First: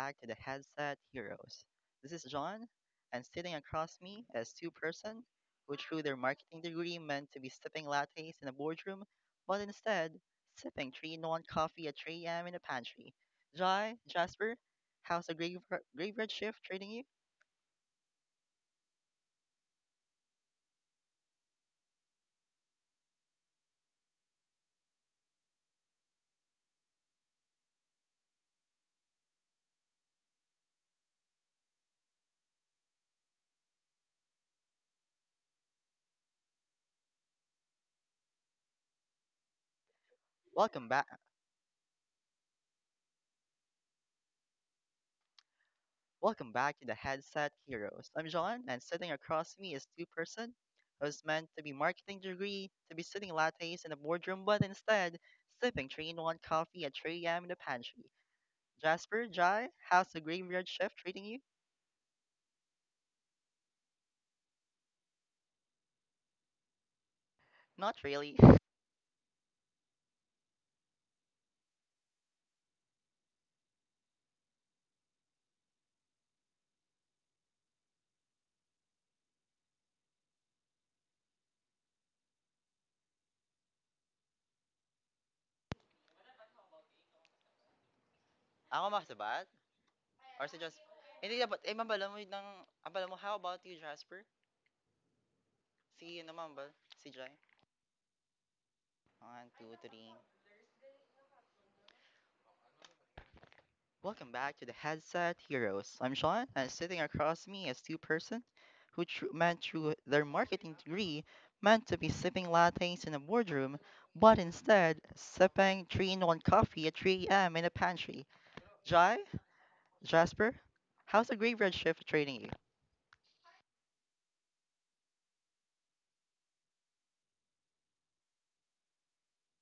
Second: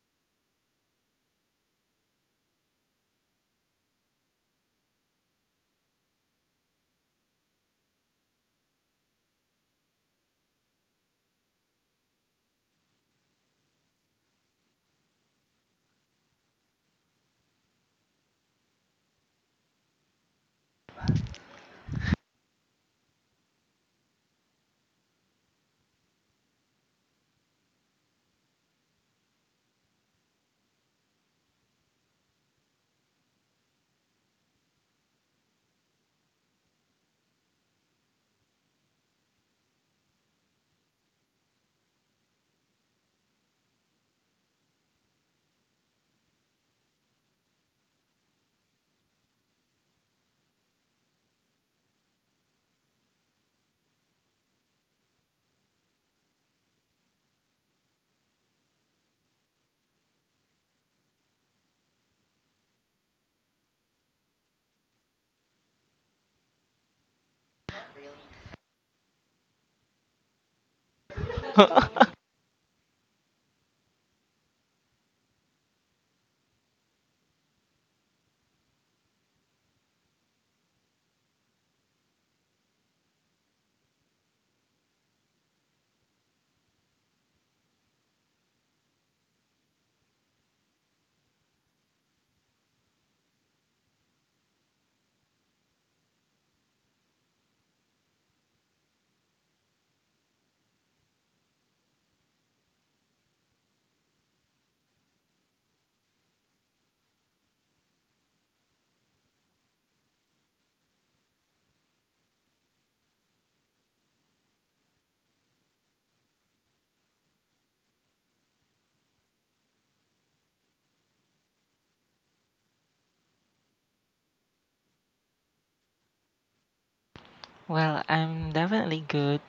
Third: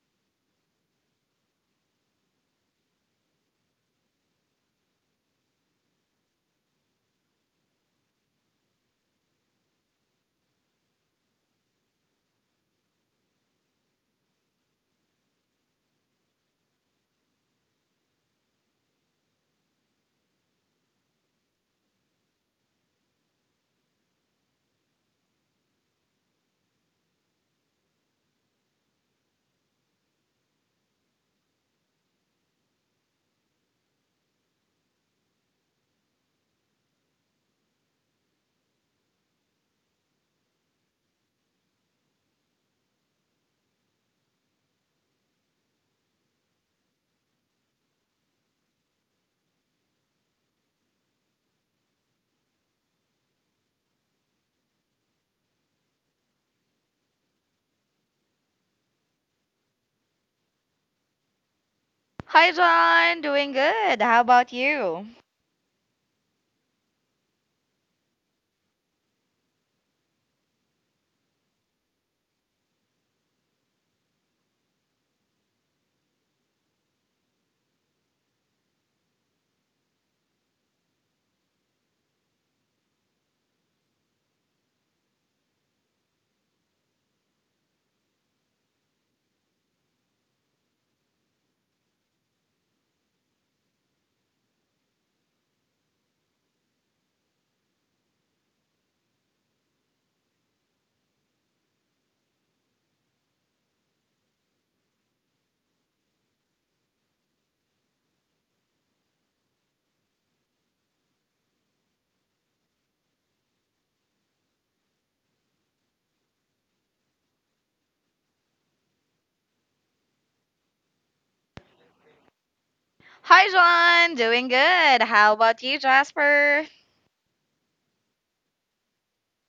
back to the Headset Heroes. This is John, and sitting across me is two-person who through their marketing degree meant to be sipping lattes in a boardroom, but instead sipping three non coffee at 3 a.m. in a pantry. Jai, Jasper, how's the graveyard shift treating you? Welcome back. Welcome back to the Headset Heroes. I'm John, and sitting across me is two-person who's meant to be marketing degree, to be sitting lattes in a boardroom, but instead sipping three in one coffee at 3 a.m. in the pantry. Jasper, Jai, how's the graveyard shift treating you? Hi, John. Doing good. How about you? Not really. Ako makasabat? Or si Jasper? Hindi dapat, eh, mambala mo ng, ambala mo, how about you, Jasper? Si, ano, mambal? Si Jai? One, two, three. Welcome back to the Headset Heroes. I'm Sean, and sitting across me is two persons who meant through their marketing degree meant to be sipping lattes in a boardroom, but instead sipping 3-in-1 coffee at 3 a.m. in a pantry. Jai, Jasper, how's the graveyard shift training you? Hi, John. Doing good. How about you, Jasper? Well, I'm definitely good.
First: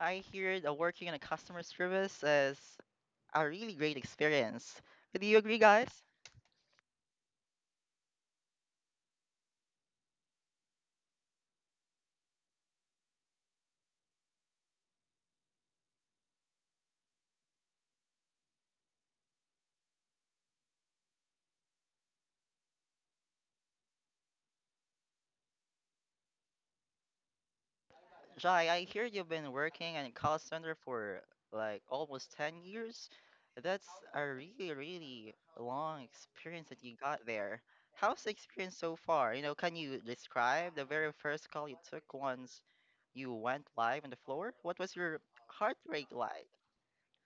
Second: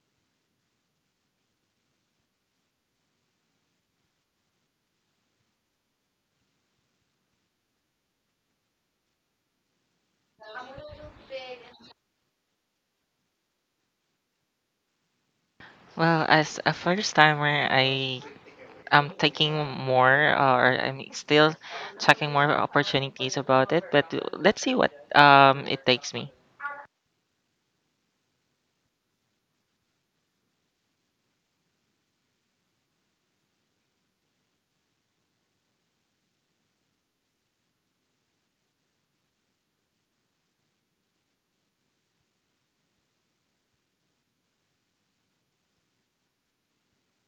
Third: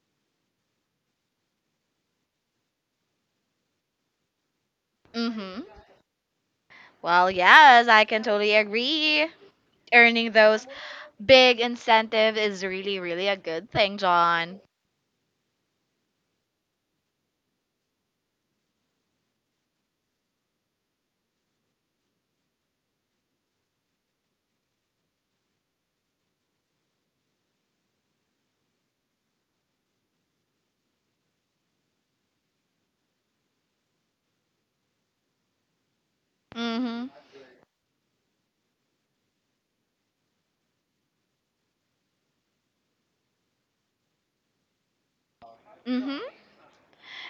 I hear that working in a customer service is a really great experience. Do you agree, Mm-hmm. guys? Well, yes, I can totally agree. Earning those big incentives is really, really a good thing, John. Well, as a first timer, I am taking more or I'm still checking more opportunities about it, but let's see what it takes me. Jai, I hear you've been working in call center for like almost 10 years. That's a really, really long experience that you Mm-hmm. got there. How's the experience so far? You know, can you describe the very first call you took once you went live on the floor? What was your heart rate Mm-hmm. like?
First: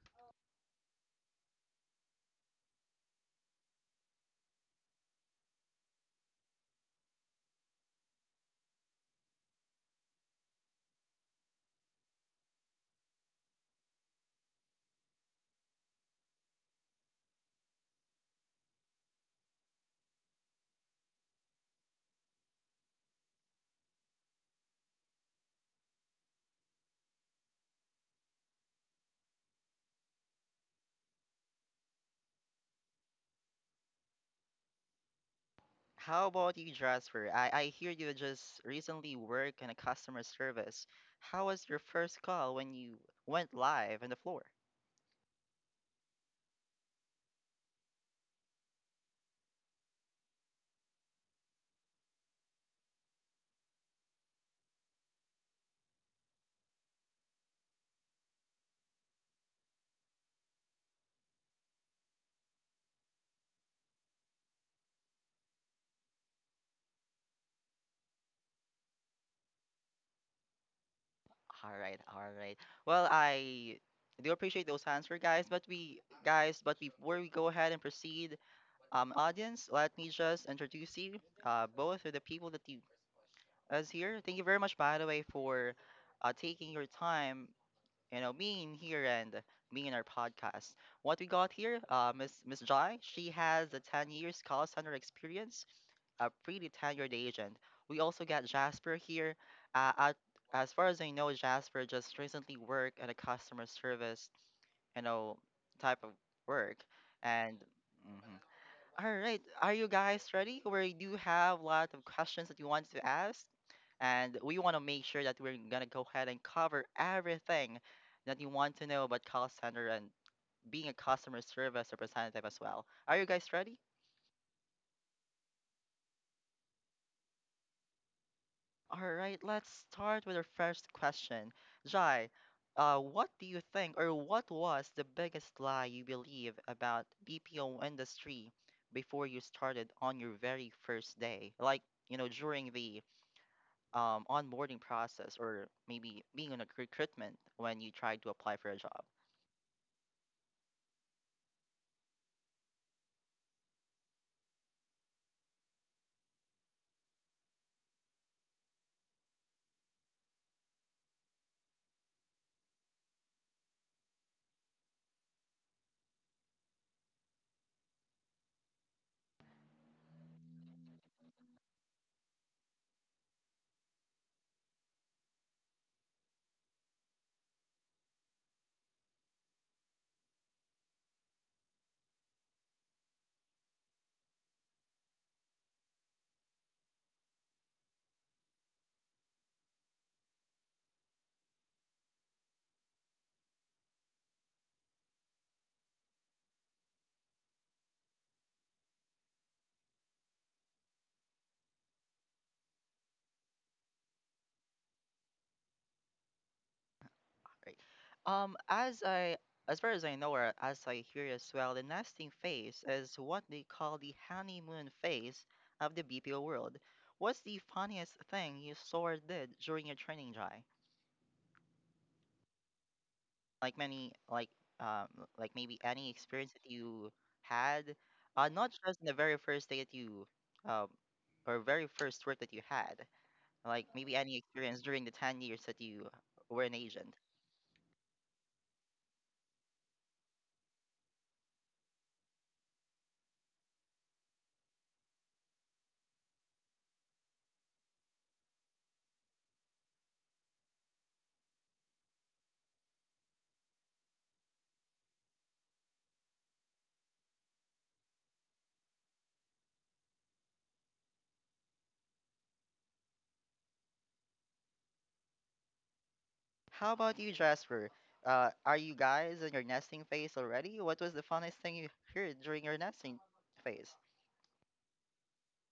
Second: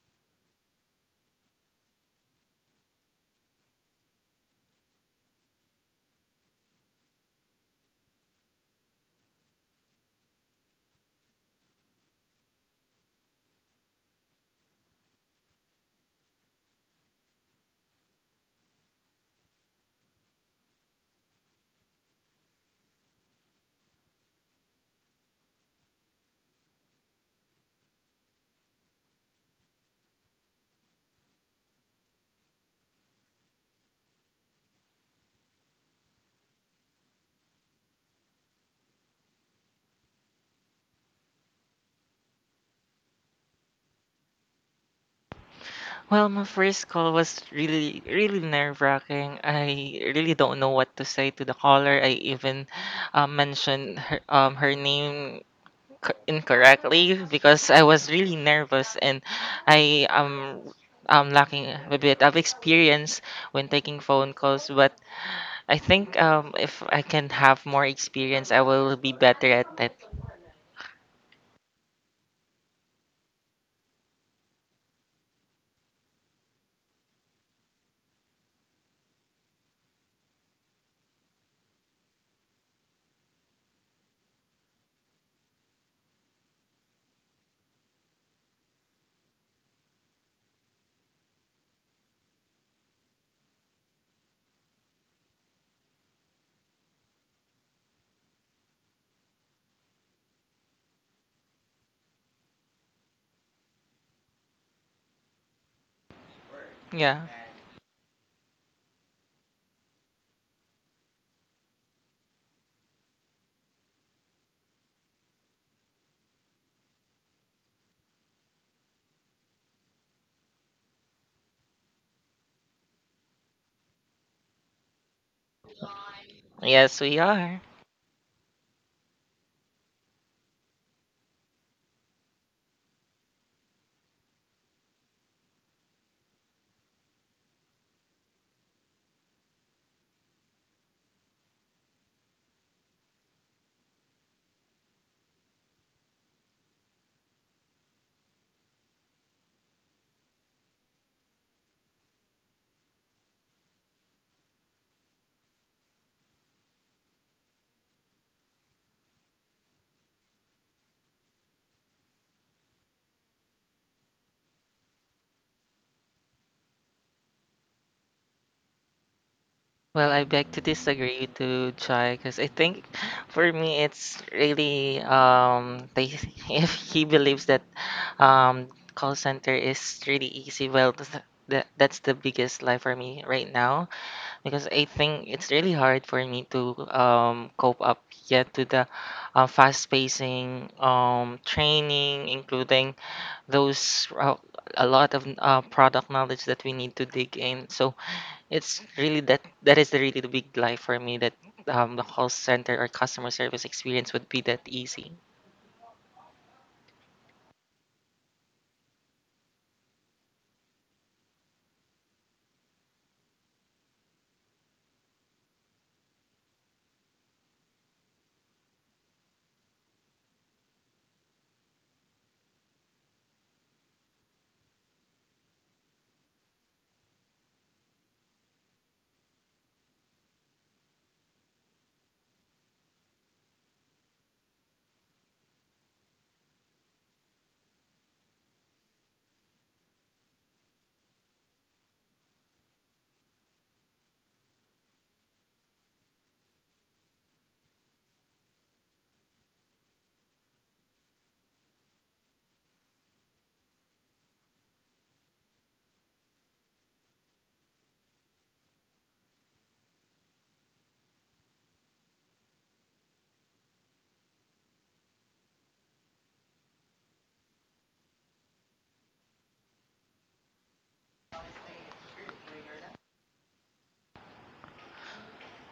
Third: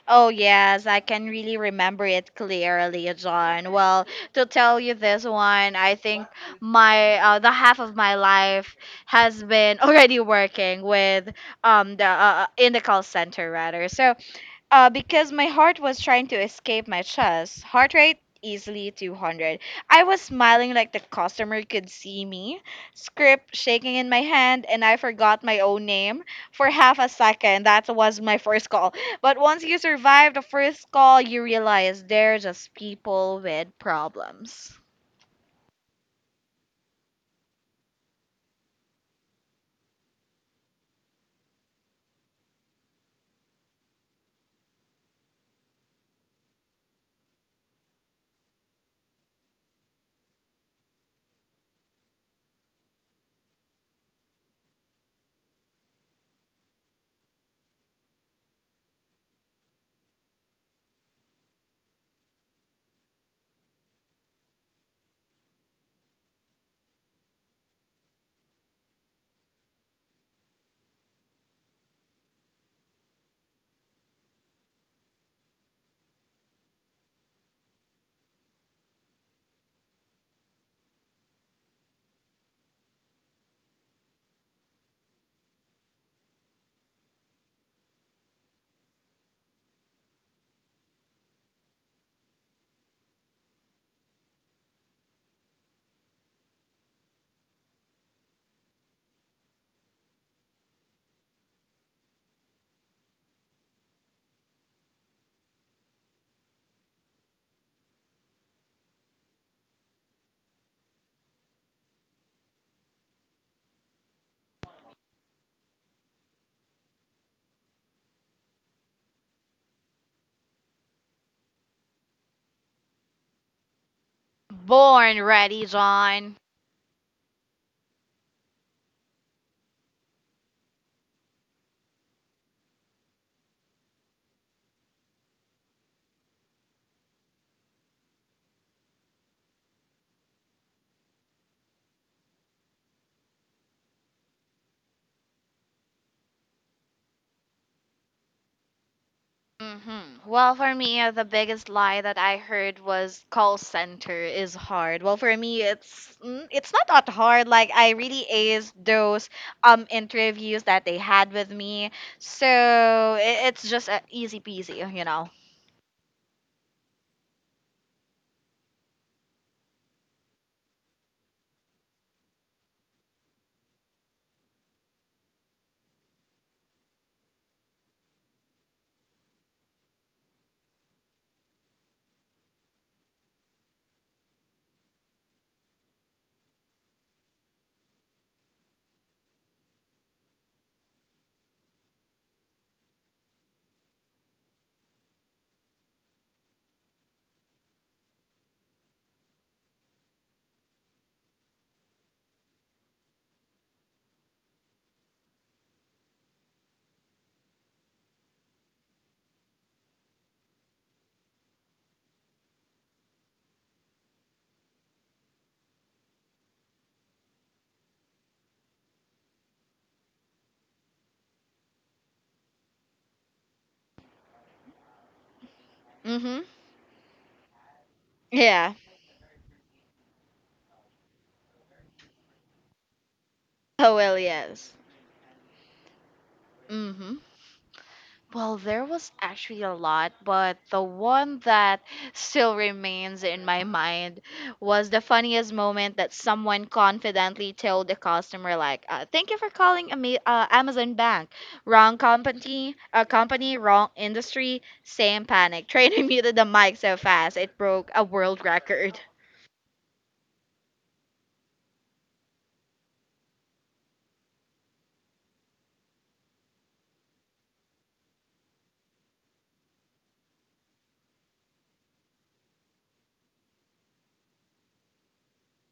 Oh, yes, I can really remember it clearly, John. Well, to tell you this one, I think my the half of my life has been already working with the in the call center rather. So because my heart was trying to escape my chest. Heart rate easily 200. I was smiling like the customer could see me, script shaking in my hand, and I forgot my own name for half a second. That was my first call. But once you survive the first call, you realize they're just people with problems. How about you, Jasper? I hear you just recently work in a customer service. How was your first call when you went live on the floor? Well, my first call was really really nerve-wracking. I really don't know what to say to the caller. I even mentioned her, her name incorrectly because I was really nervous and I am lacking a bit of experience when taking phone calls. But I think if I can have more experience, I will be better at it. All right, all right. Well, I do appreciate those answers, guys. But we, guys, but before we go ahead and proceed, audience, let me just introduce you, both of the people that you us here. Thank you very much, by the way, for taking your time, you know, me in here and me in our podcast. What we got here, Miss Jai, she has a 10 years call center experience, a pretty tenured agent. We also got Jasper here. Uh, at, as far as I know, Jasper just recently worked at a customer service, you know, type of work, Yeah. and mhm. All right. Are you guys ready? We do have a lot of questions that you want to ask, and we want to make sure that we're gonna go ahead and cover everything that you want to know about call center and being a customer service representative as well. Are you guys ready? Born ready, John. Yes, we are. All right. Let's start with our first question. Jai, what do you think, or what was the biggest lie you believe about BPO industry before you started on your very first day? Like, you know, during the onboarding process or maybe being on a recruitment when you try to apply for a job, Mhm. Well, for me, the biggest lie that I heard was call center is hard. Well, for me, it's not that hard. Like I really aced those interviews that they had with me, so it's just easy peasy, you know. Well, I beg to disagree to Chai because I think for me it's really if he believes that um call center is really easy, well, that's the biggest lie for me right now because I think it's really hard for me to cope up yet to the fast pacing training, including those a lot of product knowledge that we need to dig in. So it's really that that is really the big lie for me that the call center or customer service experience would be that easy. right? As I as far as I know or as I hear as well, the nesting phase is what they call the honeymoon phase of the BPO world. What's the funniest thing you saw or did during your training dry? Like many, like, um, like maybe any Mhm. experience that you had, not Yeah. just in the very first day that you, um, or very first work that you had, like Oh maybe well, any yes. experience during the 10 years that you were an agent. Mhm. Well, there was actually a lot, but the one that still remains in my mind was the funniest moment that someone confidently told the customer, like, "Thank you for calling Amazon Bank. Wrong company, wrong industry, same panic." Trainer muted the mic so fast it broke a world record. How about you, Jasper? Are you guys in your nesting phase already? What was the funniest thing you heard during your nesting phase?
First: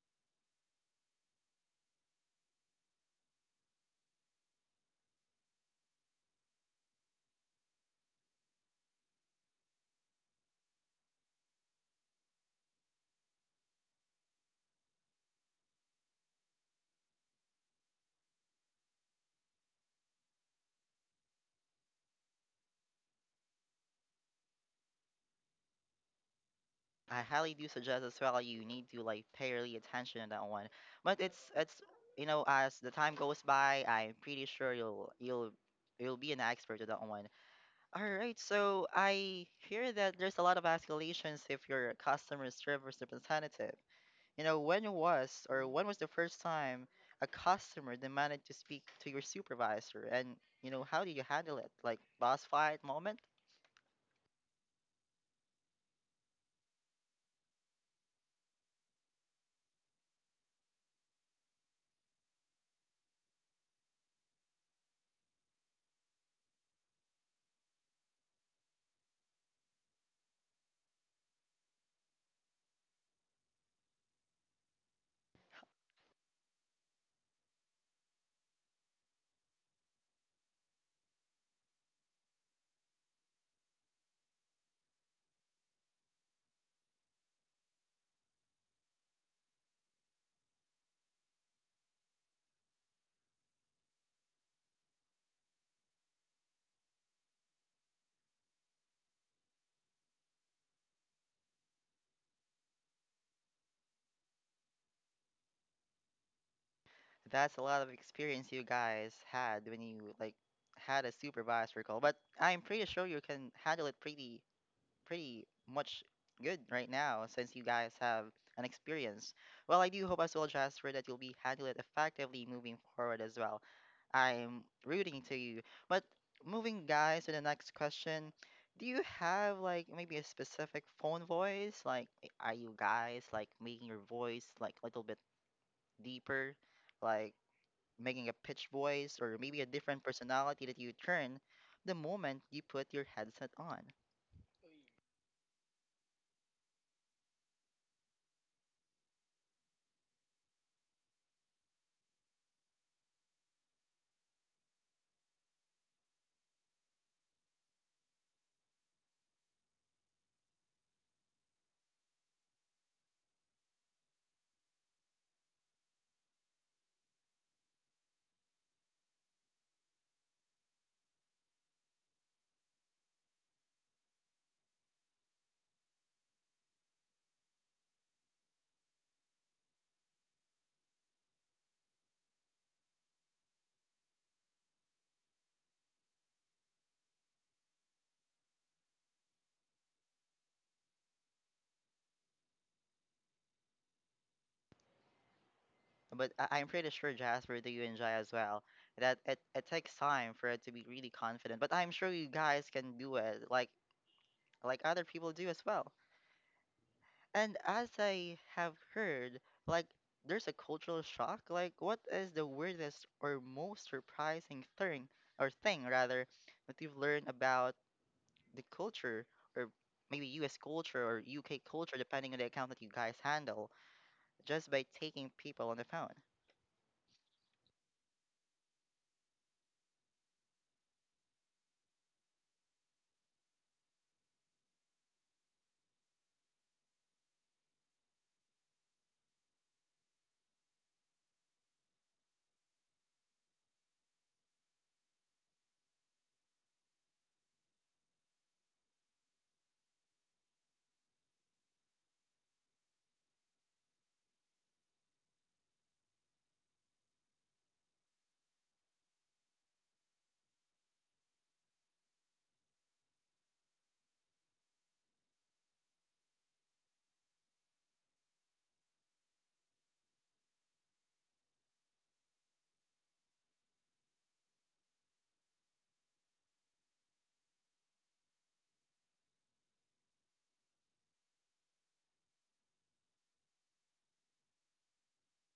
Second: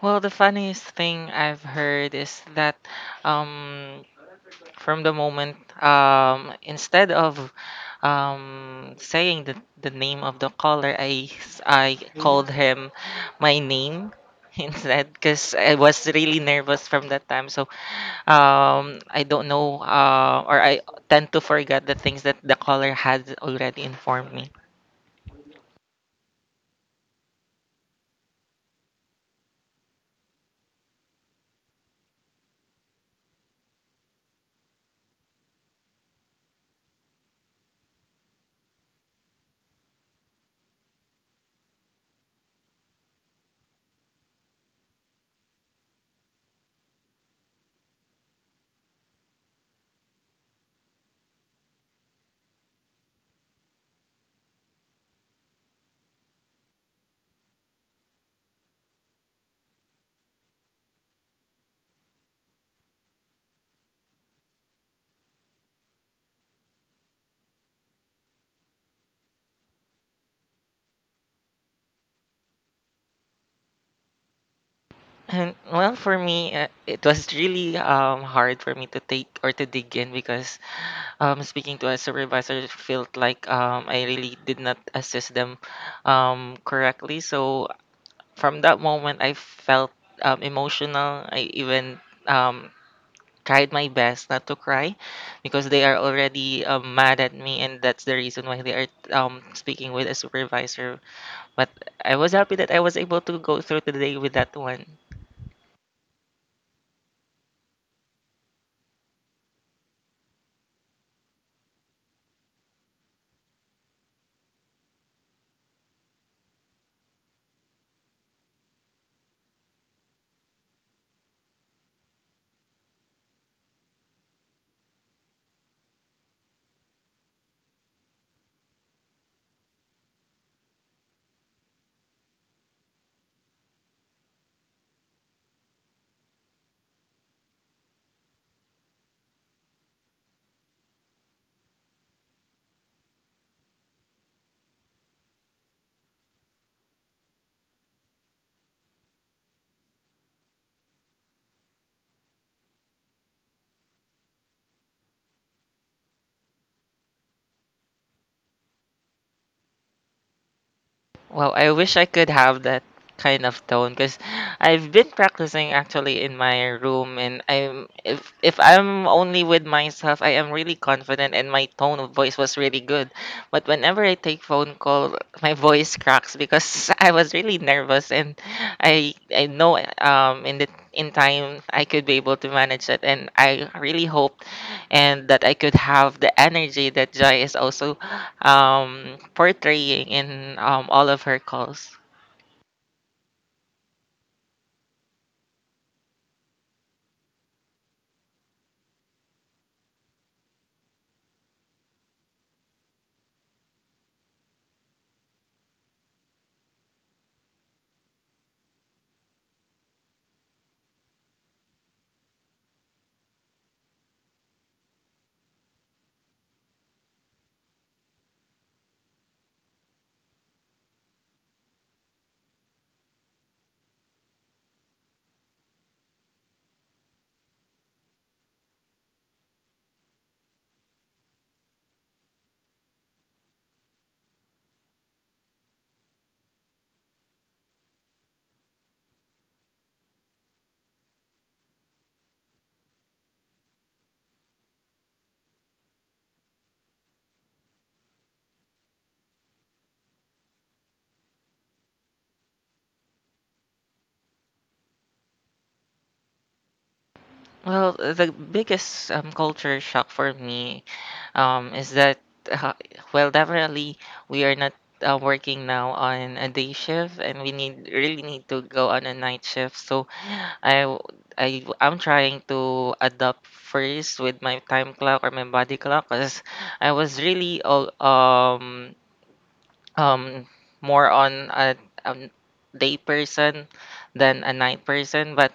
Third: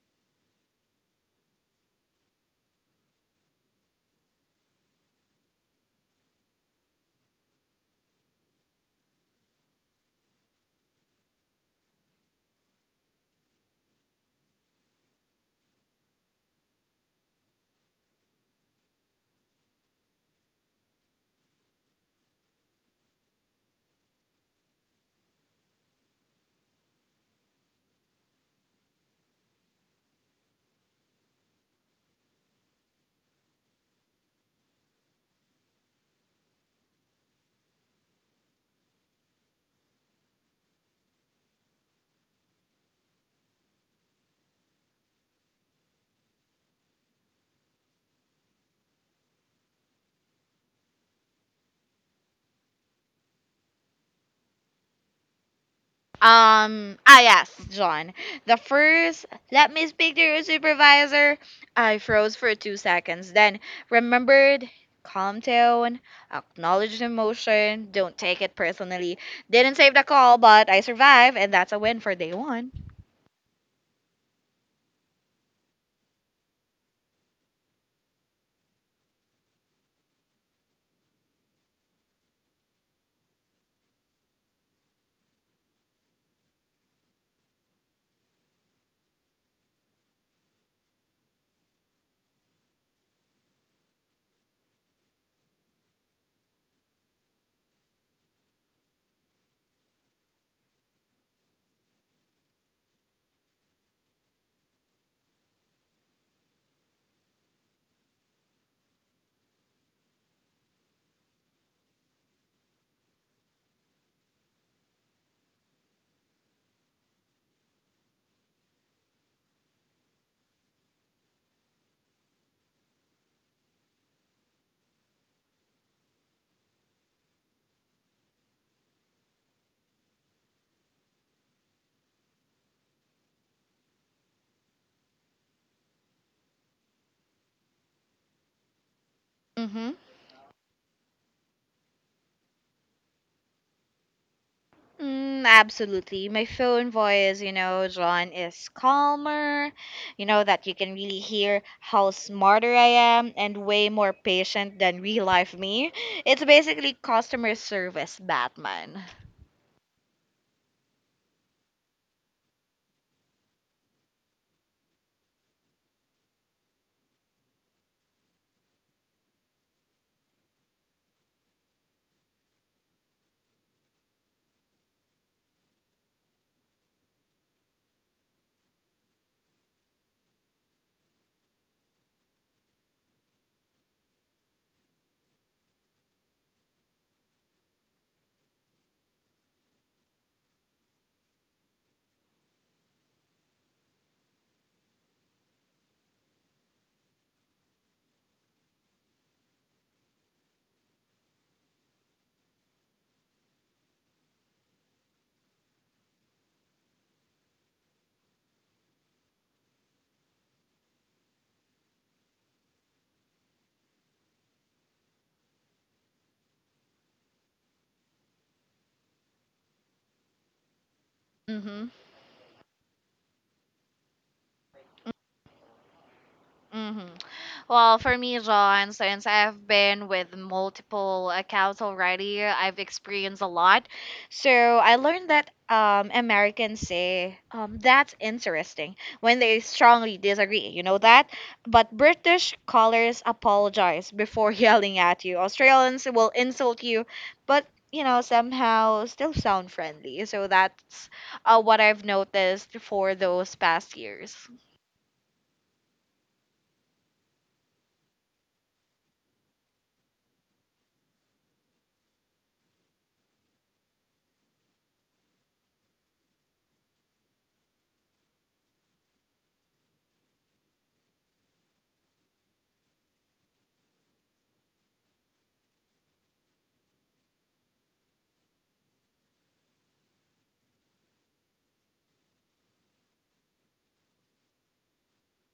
Well, the funniest thing I've heard is that um, from the moment, instead of saying the name of the caller, I called him my name instead because I was really nervous from that time, so I don't know, or I tend to forget the things that the caller had already informed me. I highly do suggest as well you need to like pay really attention to that one. But it's you know as the time goes by, I'm pretty sure you'll be an expert at that one. All right, so I hear that there's a lot of escalations if you're a customer service representative. You know, when was or when was the first time a customer demanded to speak to your supervisor and, you know, how do you handle it? Like boss fight moment? Yes, John. The first, let me speak to your supervisor. I froze for 2 seconds, then remembered, calm down, acknowledge the emotion, don't take it personally. Didn't save the call, but I survived, and that's a win for day one. And well, for me, it was really hard for me to take or to dig in because, speaking to a supervisor, felt like I really did not assist them correctly. So from that moment, I felt emotional. I even um, tried my best not to cry because they are already mad at me, and that's the reason why they are speaking with a supervisor. But I was happy that I was able to go through the day with that one. That's a lot of experience you guys had when you like had a supervisor call. But I'm pretty sure you can handle it pretty pretty much good right now since you guys have an experience. Well, I do hope as well, Jasper, that you'll be handle it effectively moving forward as well. I'm rooting to you. But moving guys to the next question, do you have like maybe a specific phone voice? Like are you guys like making your voice like a little bit deeper, like making a pitch voice or maybe a Mm hmm. different personality that you turn the moment you put your headset on? Absolutely. My phone voice, you know, John, is calmer. You know, that you can really hear how smarter I am and way more patient than real life me. It's basically customer service Batman. Well, I wish I could have that kind of tone because I've been practicing actually in my room, and I'm if I'm only with myself, I am really confident, and my tone of voice was really good. But whenever I take phone call, my voice cracks because I was really nervous, and I know in time I could be able to manage it, and I really hoped and that I could have the energy that Jai is also portraying in all of her calls. But I'm pretty sure Jasper, do you enjoy as well? That it takes time for it to be really confident. But I'm sure you guys can do it like other people do as well. And as I have heard, like there's a cultural shock. Like what is the weirdest or most surprising thing or thing rather that you've learned about the culture or maybe US culture or UK Mm hmm. culture depending on the account that you guys handle just by taking people on the phone? Mm hmm. Well, for me, John, since I've been with multiple accounts already, I've experienced a lot. So I learned that Americans say, that's interesting, when they strongly disagree, you know that? But British callers apologize before yelling at you. Australians will insult you, but, you know, somehow still sound friendly. So that's what I've noticed for those past years. Well, the biggest culture shock for me, is that, uh, well, definitely we are not working now on a day shift, and we need really need to go on a night shift. So I w- I am trying to adapt first with my time clock or my body clock because I was really all um more on a day person than a night person, but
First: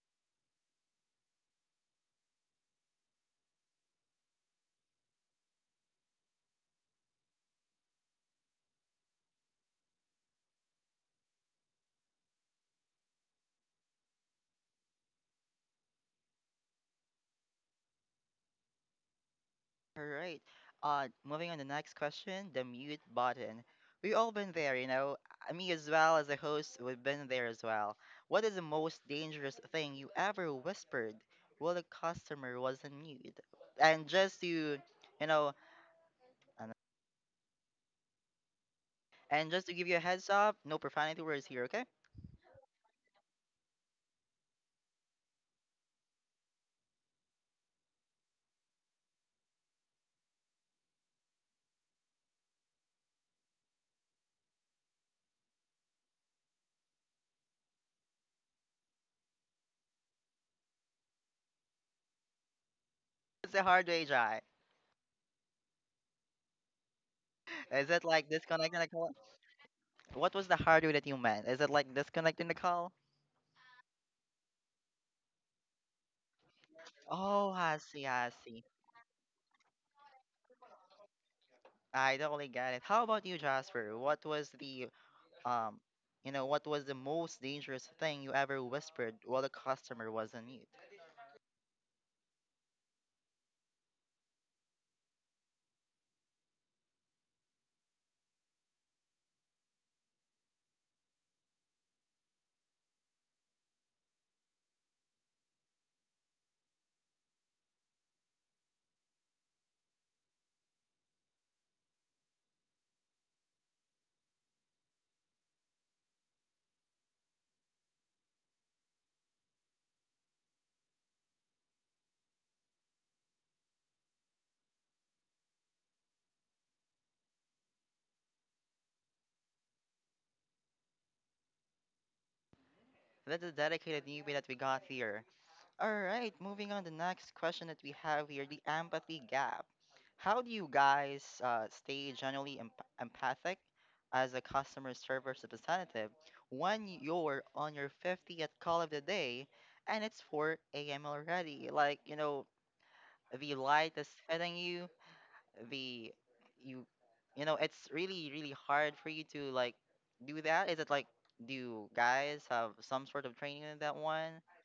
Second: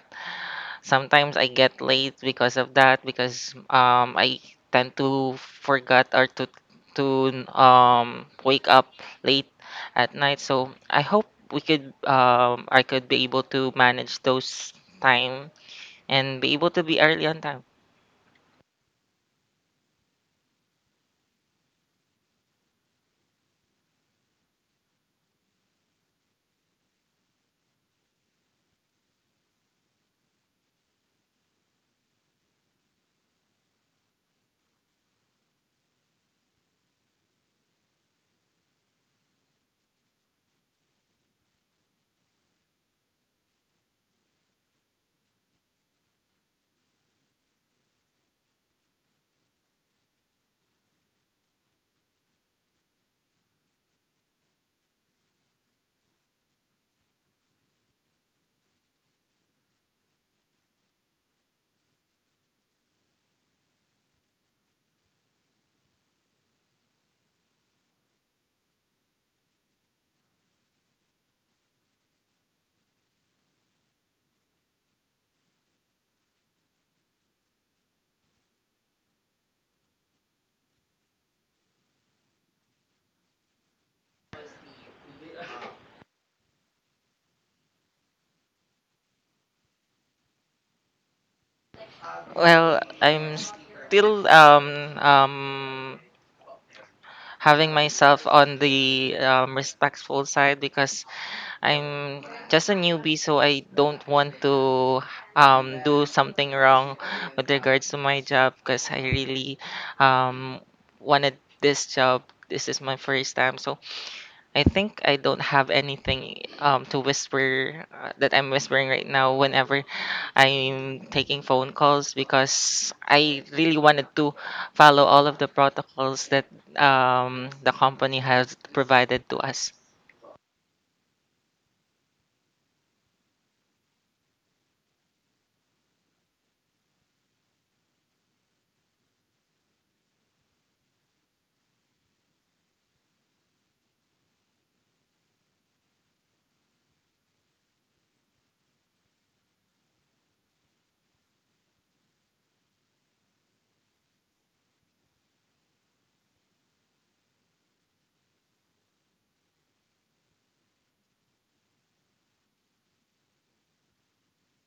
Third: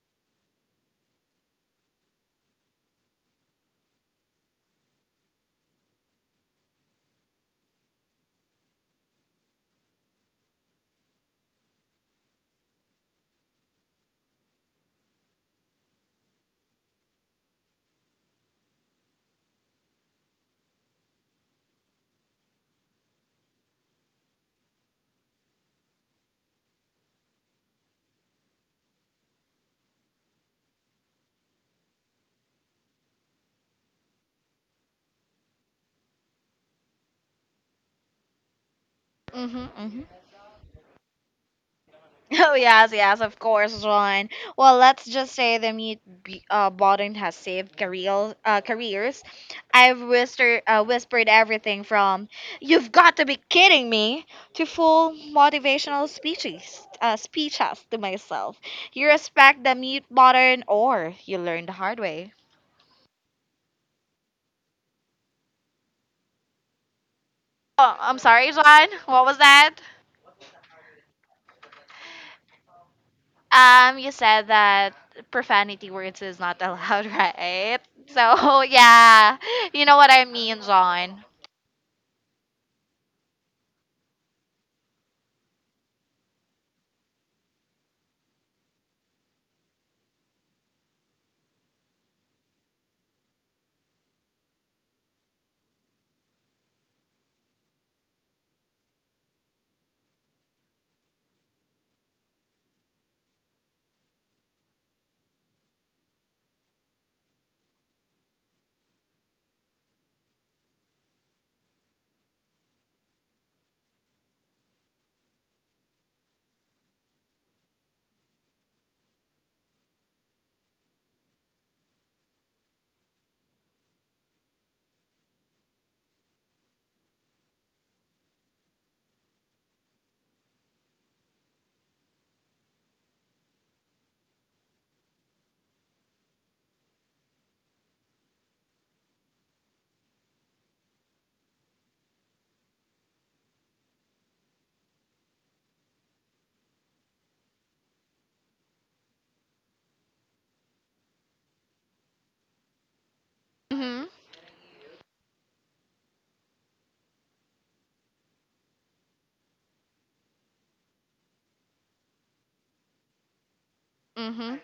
sometimes I get late because of that because I tend to forget or to wake up late at night, so I hope we could I could be able to manage those time and be able to be early on time. All right. Moving on to the next question, the mute button. We've all been there, you know. Me as well as a host, we've been there as well. What is the most dangerous thing you ever whispered while the customer was on mute? And just to, you know, and Mm-hmm, just to give you a mm-hmm. heads up, no profanity words here, okay? Oh yes, yes, of course, Ron. Well, let's just say the mute button has saved careers. I've whispered everything from "You've got to be kidding me" to full motivational speeches to myself. You respect the mute button, or you learn the hard way. It's a hard way, Jai. Is Oh, it I'm like sorry, disconnecting the Ron. call? What was that? What was the hard way that you meant? Is it like disconnecting the call? You said that profanity words is not allowed, Oh, I right? see, I So see. yeah, you know what I mean, John. I totally get it. How about you, Jasper? What was the um, you know, what was the most dangerous thing you ever whispered while the customer was on mute? Well, I'm still having myself on the respectful side because I'm just a newbie, so I don't want to do something wrong with regards to my job because I really um, wanted this job. This is my first time, so I think I don't have anything to whisper that I'm whispering right now. Whenever I'm taking phone calls because I really wanted to follow all of the protocols that the company has provided to us. That's a dedicated newbie that we got here. All right, moving on to the next question that we have here, the empathy gap. How do you guys stay generally empathic as a customer service representative when you're on your 50th call of the day and it's 4 a.m. already? Like, you know, the light is Mhm. hitting you, the you, you know it's really really hard for you to like do that. Is it like, do you guys have some sort of training in that one? Mhm.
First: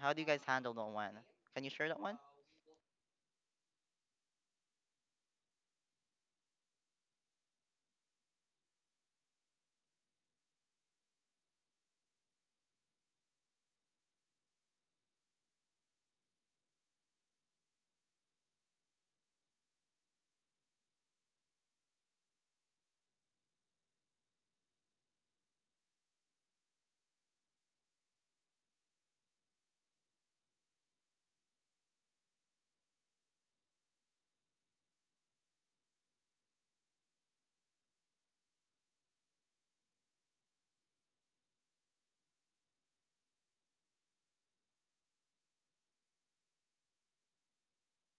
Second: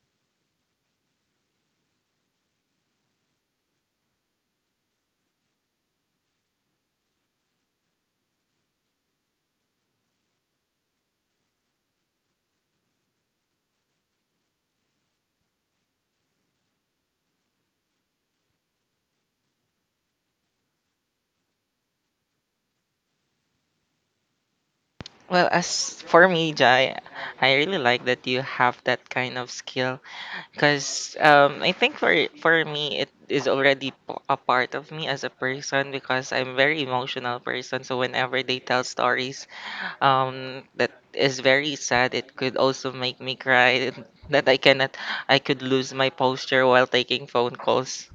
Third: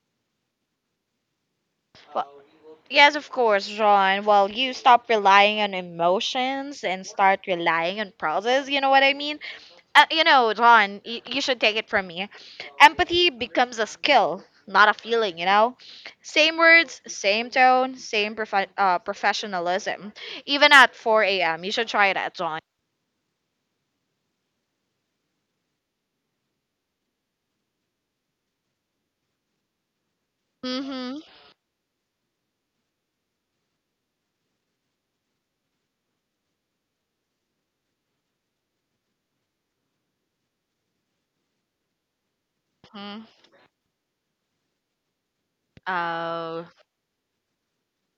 How do you guys handle that one? Can you share that one? Well, yes, of course, John. Well, you stop relying on emotions and start relying on process. You know what I mean? You know, John, you should take it from me. Empathy becomes a skill, not a feeling, you know? Same words, same tone, same professionalism. Even at 4 a.m., you should try that, John. Well, as for me, Jai, I really like that you have that kind of skill because, Mhm. I think for me it is already a part of me as a person because I'm very emotional person. So whenever they tell stories, that is very sad, it could also make Mhm. me cry that I cannot, I could lose my posture Oh. while taking phone calls.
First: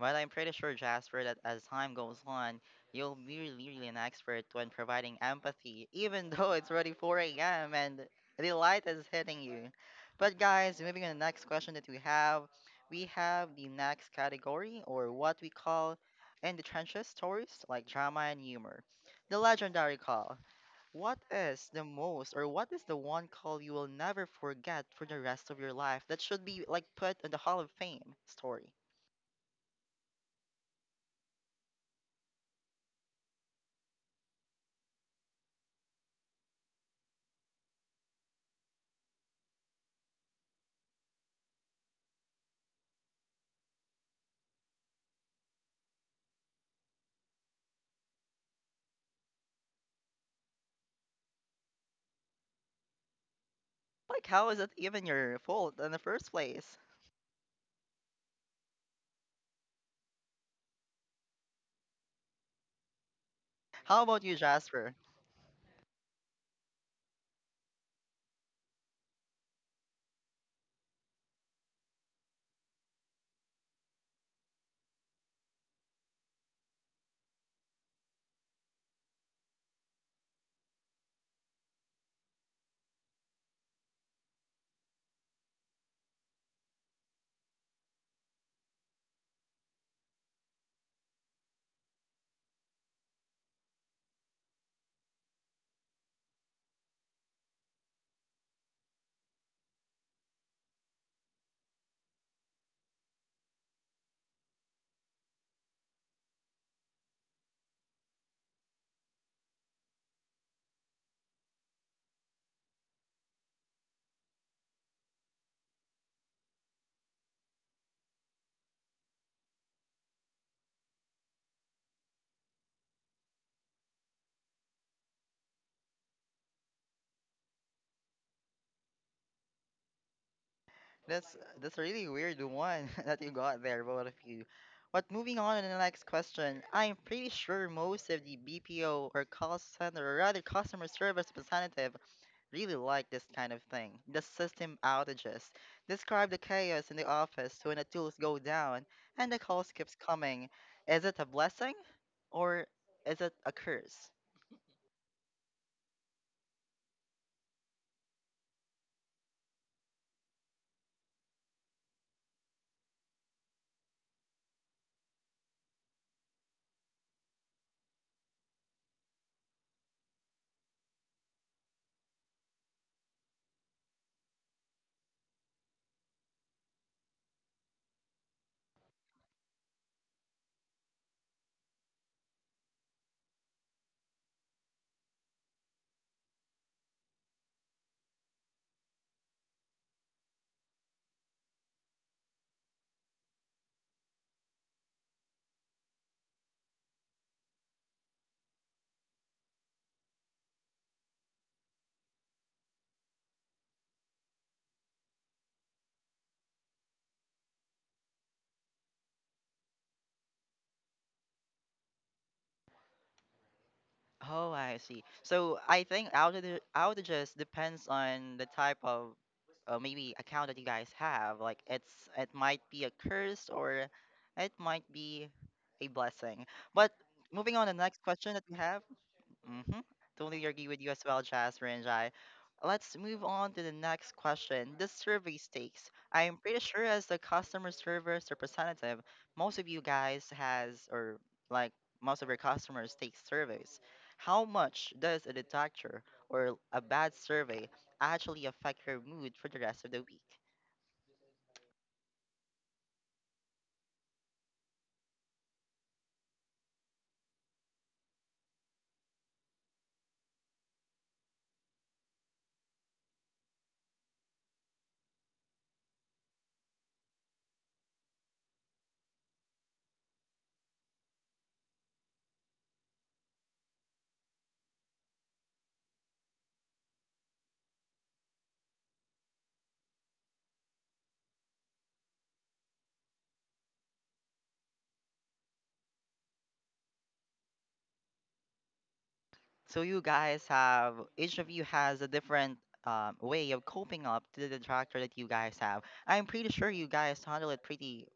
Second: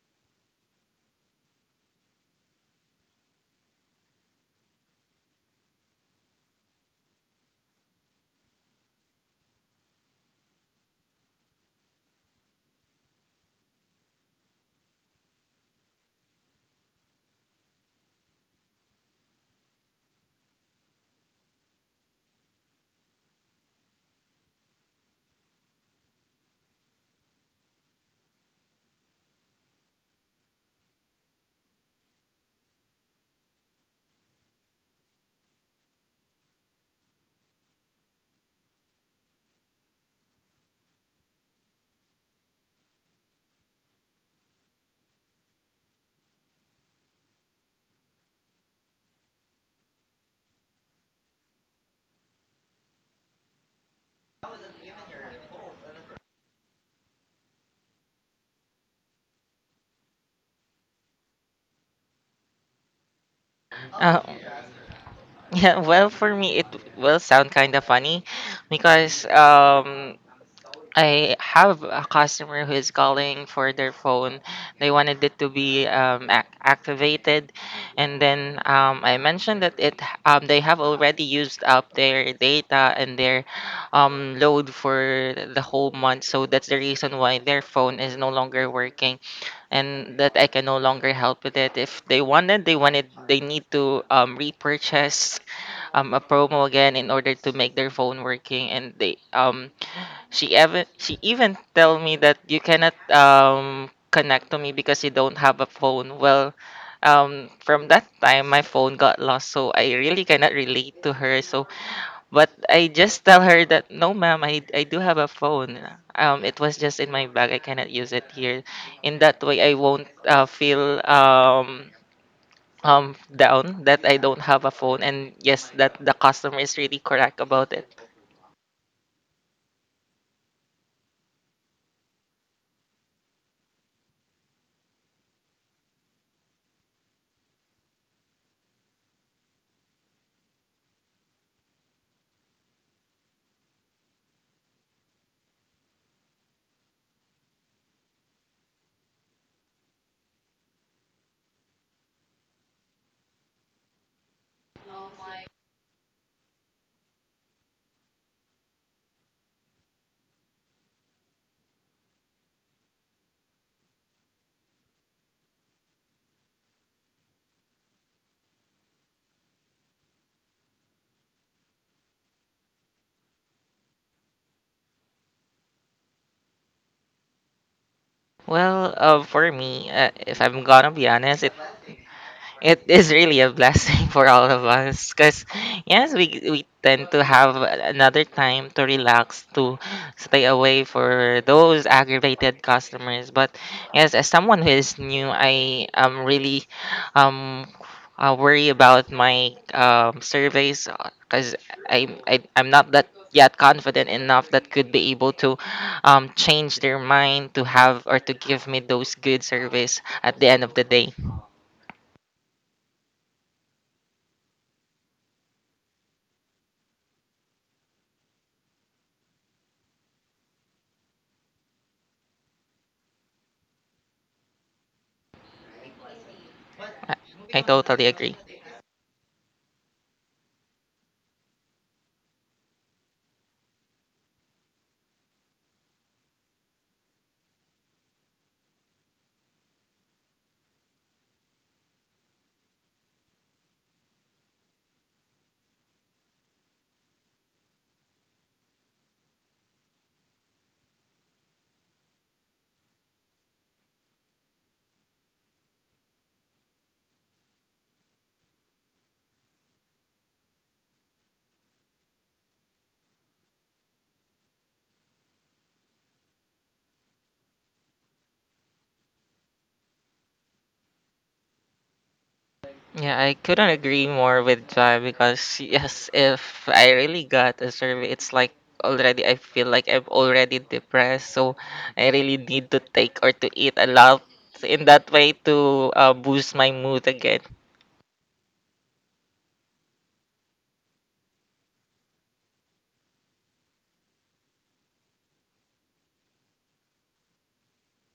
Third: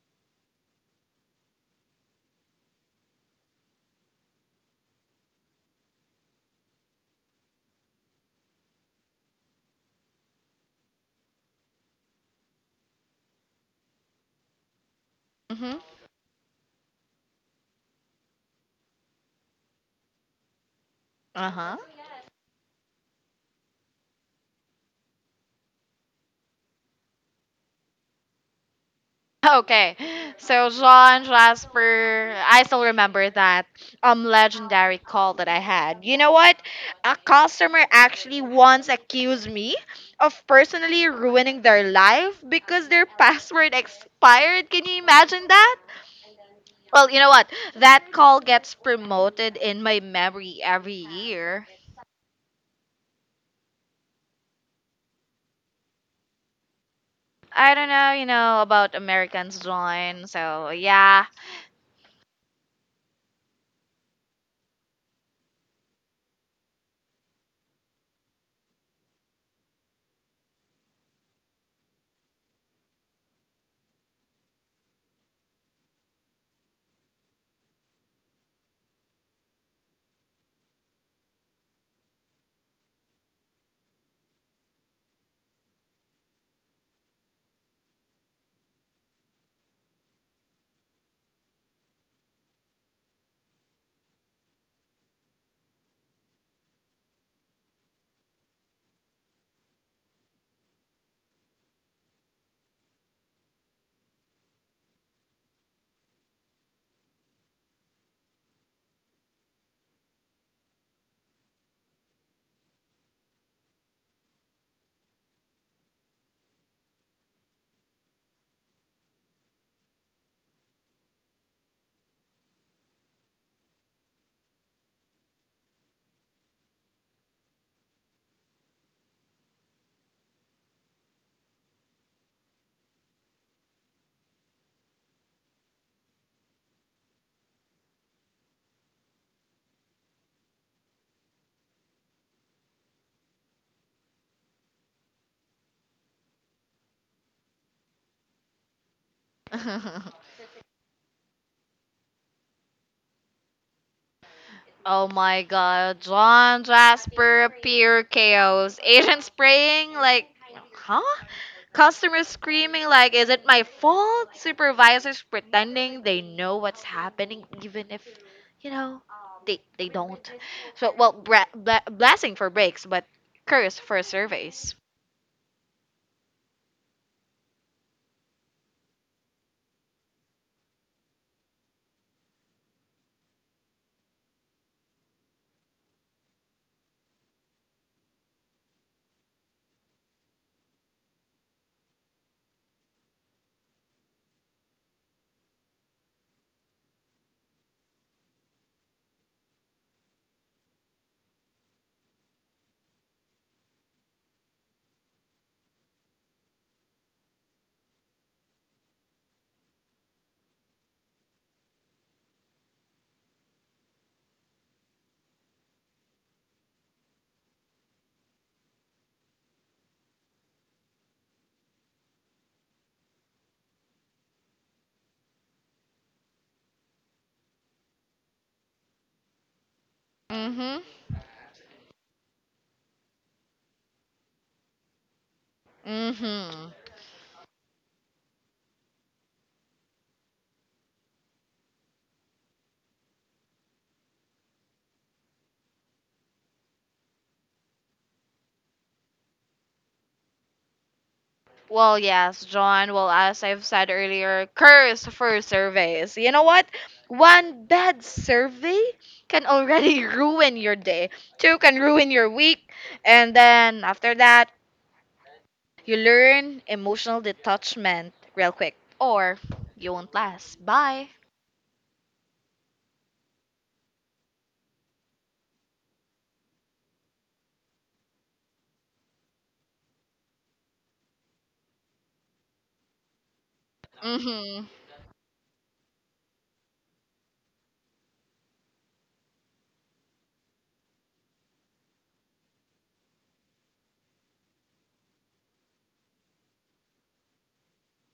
Well, I'm pretty sure, Jasper, that as time goes on, you'll be really, really an expert when providing empathy, even though it's already 4 a.m. and the light is hitting you. But, guys, moving on to the next question that we have the next category, or what we Mhm. call in the trenches stories like drama and humor. The legendary call. What is Uh-huh. the most, or what is the one call you will never forget for the rest of your life that should be like put in the Hall of Fame story? Okay. So Jean Jasper, I still remember that legendary call that I had. You know what? A customer actually once accused me of personally ruining their life because their password expired. Can you imagine that? Well, you know what? That call gets promoted in my memory every year. Like, how is it even your fault in the first place? I don't know, you know, about Americans John. So yeah. How uh, about you, Jasper? yeah. Well, for me, it will sound kind of funny because I have a customer who is calling for their phone. They wanted it to be, activated, and then, I mentioned that it they have already used up their data and their load for the whole month. So that's the reason why their phone is no longer working, and that I can no longer help with it. If they need to repurchase a promo again in order to make their phone working, and they she even tell me that you cannot connect to me because you don't have a phone. Well, from that time my phone got lost, so I really cannot relate to her. So, but I just tell her that no, ma'am, I do have a phone. It was just in my bag. I cannot use it here. In that way, I won't feel down that I don't have a phone. And yes, that the customer is really correct about it. That's a really weird one that you got there, both of you. But moving on to the next question, I'm pretty sure most of the BPO or call center, or rather customer service representative, really like this kind of thing. The system outages. Describe the chaos in the office when the tools go down and the calls keeps coming. Is it a blessing or is it a curse? Oh my god, John Jasper, pure chaos. Agent spraying like, huh? Customers screaming like, is it my fault? Supervisors pretending they know what's happening even if, you know, they don't. So, well, bra- bla blessing for breaks, but curse for surveys. Well, for me, if I'm gonna be honest, it is really a blessing for all of us because, yes, we tend to have another time to relax, to stay away for those aggravated customers. But, yes, as someone who is new, I am really um, worry about my surveys because I'm not that yet confident enough that could be able to change their mind to have or to give me those good surveys at the end of the day. Oh, I see. So I think outages depends on the type of, maybe account that you guys have. Like it's it might be a curse or it might be a blessing. But I, moving I on to the next totally question agree. that we have. Mm-hmm. Totally agree with Mm-hmm. you as well, Jasmine and Jai. Let's move on to the next question. The survey stakes. I'm pretty Mm-hmm. sure as the customer service representative, most of you guys has or like most of your customers take surveys. How much does a detractor or a bad survey actually affect your mood for the rest of the week? Well, yes, John. Well, as I've said earlier, curse for surveys. You know what? One bad survey can already ruin your day. Two can ruin your week. And then after that, you learn emotional detachment real quick. Or you won't last. Bye. Yeah, I couldn't agree more with Jai because yes, if I really got a survey, it's like already I feel like I'm already depressed, so I really need to take or to eat a lot Mm-hmm. in that way to boost my mood again. So you guys have each of you has a different, way of coping up to the detractor that you guys have. I'm pretty sure you guys handle it pretty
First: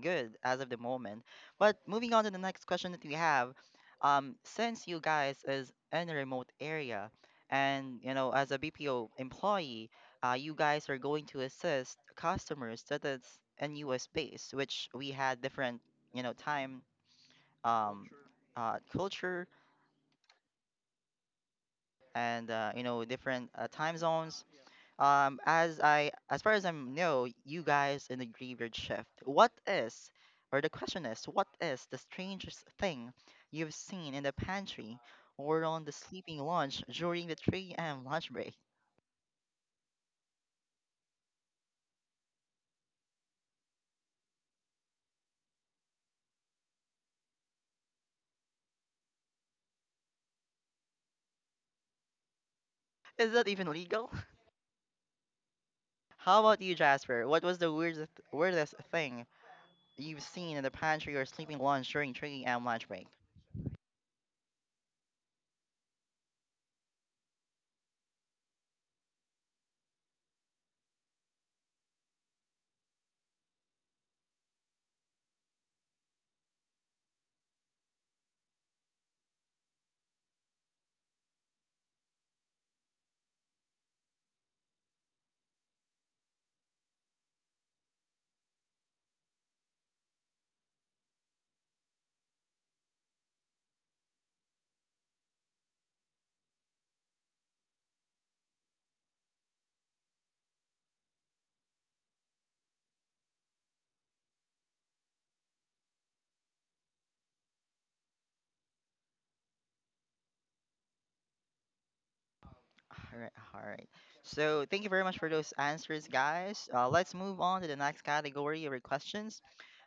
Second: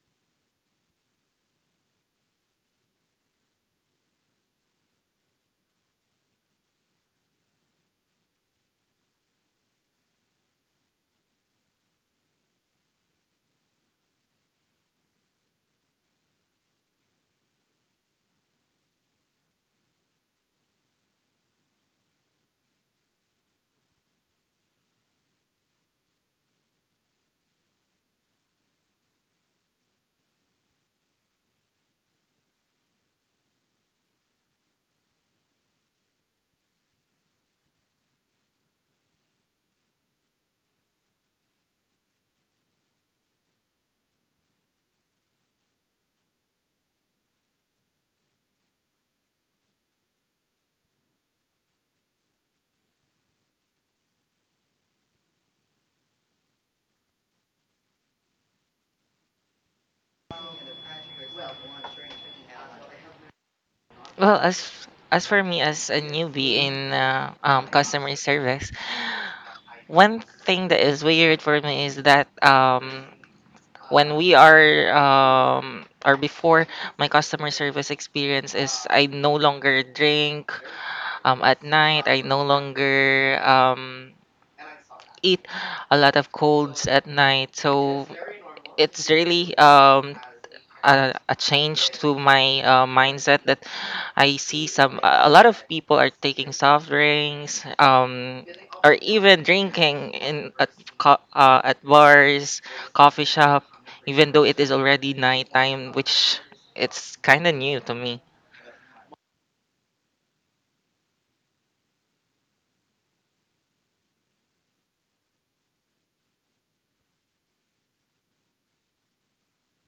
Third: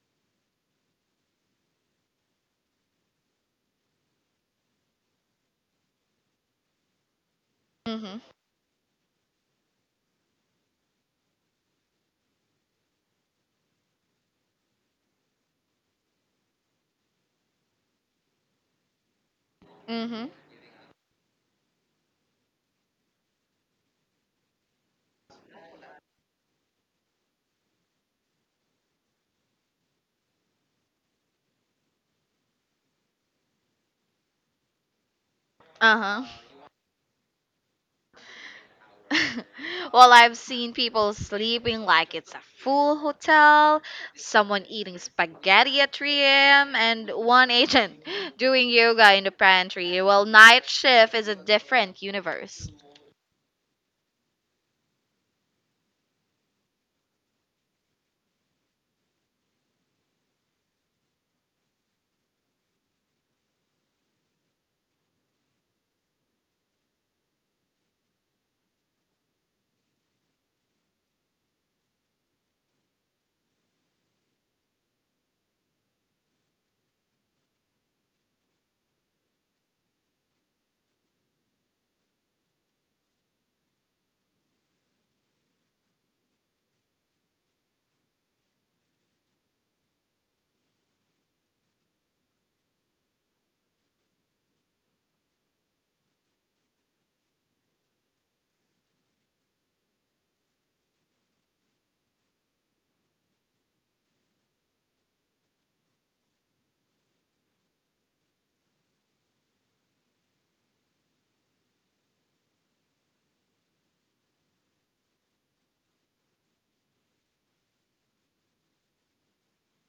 good as of the moment. But moving on to the next question that we have, since you guys is in a remote area, and you know Mm-hmm. as a BPO employee, you guys are going to assist customers that is in U.S. based, which we had different you know time um, culture Mm-hmm. and, you know different time zones. As I as far as I know, you guys in the graveyard shift. What is the strangest thing you've seen in the pantry or on the Uh-huh. sleeping lounge during the 3 a.m. lunch break? Well, I've seen people sleeping like it's a full hotel, someone eating spaghetti at 3 a.m., and one agent doing yoga in the pantry. Well, night shift is a different universe. Is that even legal? How about you, Jasper? What was the weirdest thing you've seen in the pantry or sleeping lounge during 3 a.m. lunch break? Well, as for me as a newbie in customer service, one thing that is weird for me is that when we are or before my customer service experience is I no longer drink at night. I no longer eat a lot of colds at night. So it's really a change to my mindset that I see some a lot of people are taking soft drinks, or even drinking at bars, coffee shop, even though it is already nighttime, which it's kind of new to me. All right, all right. So thank you very much for those answers, guys. Let's move on to the next category of questions.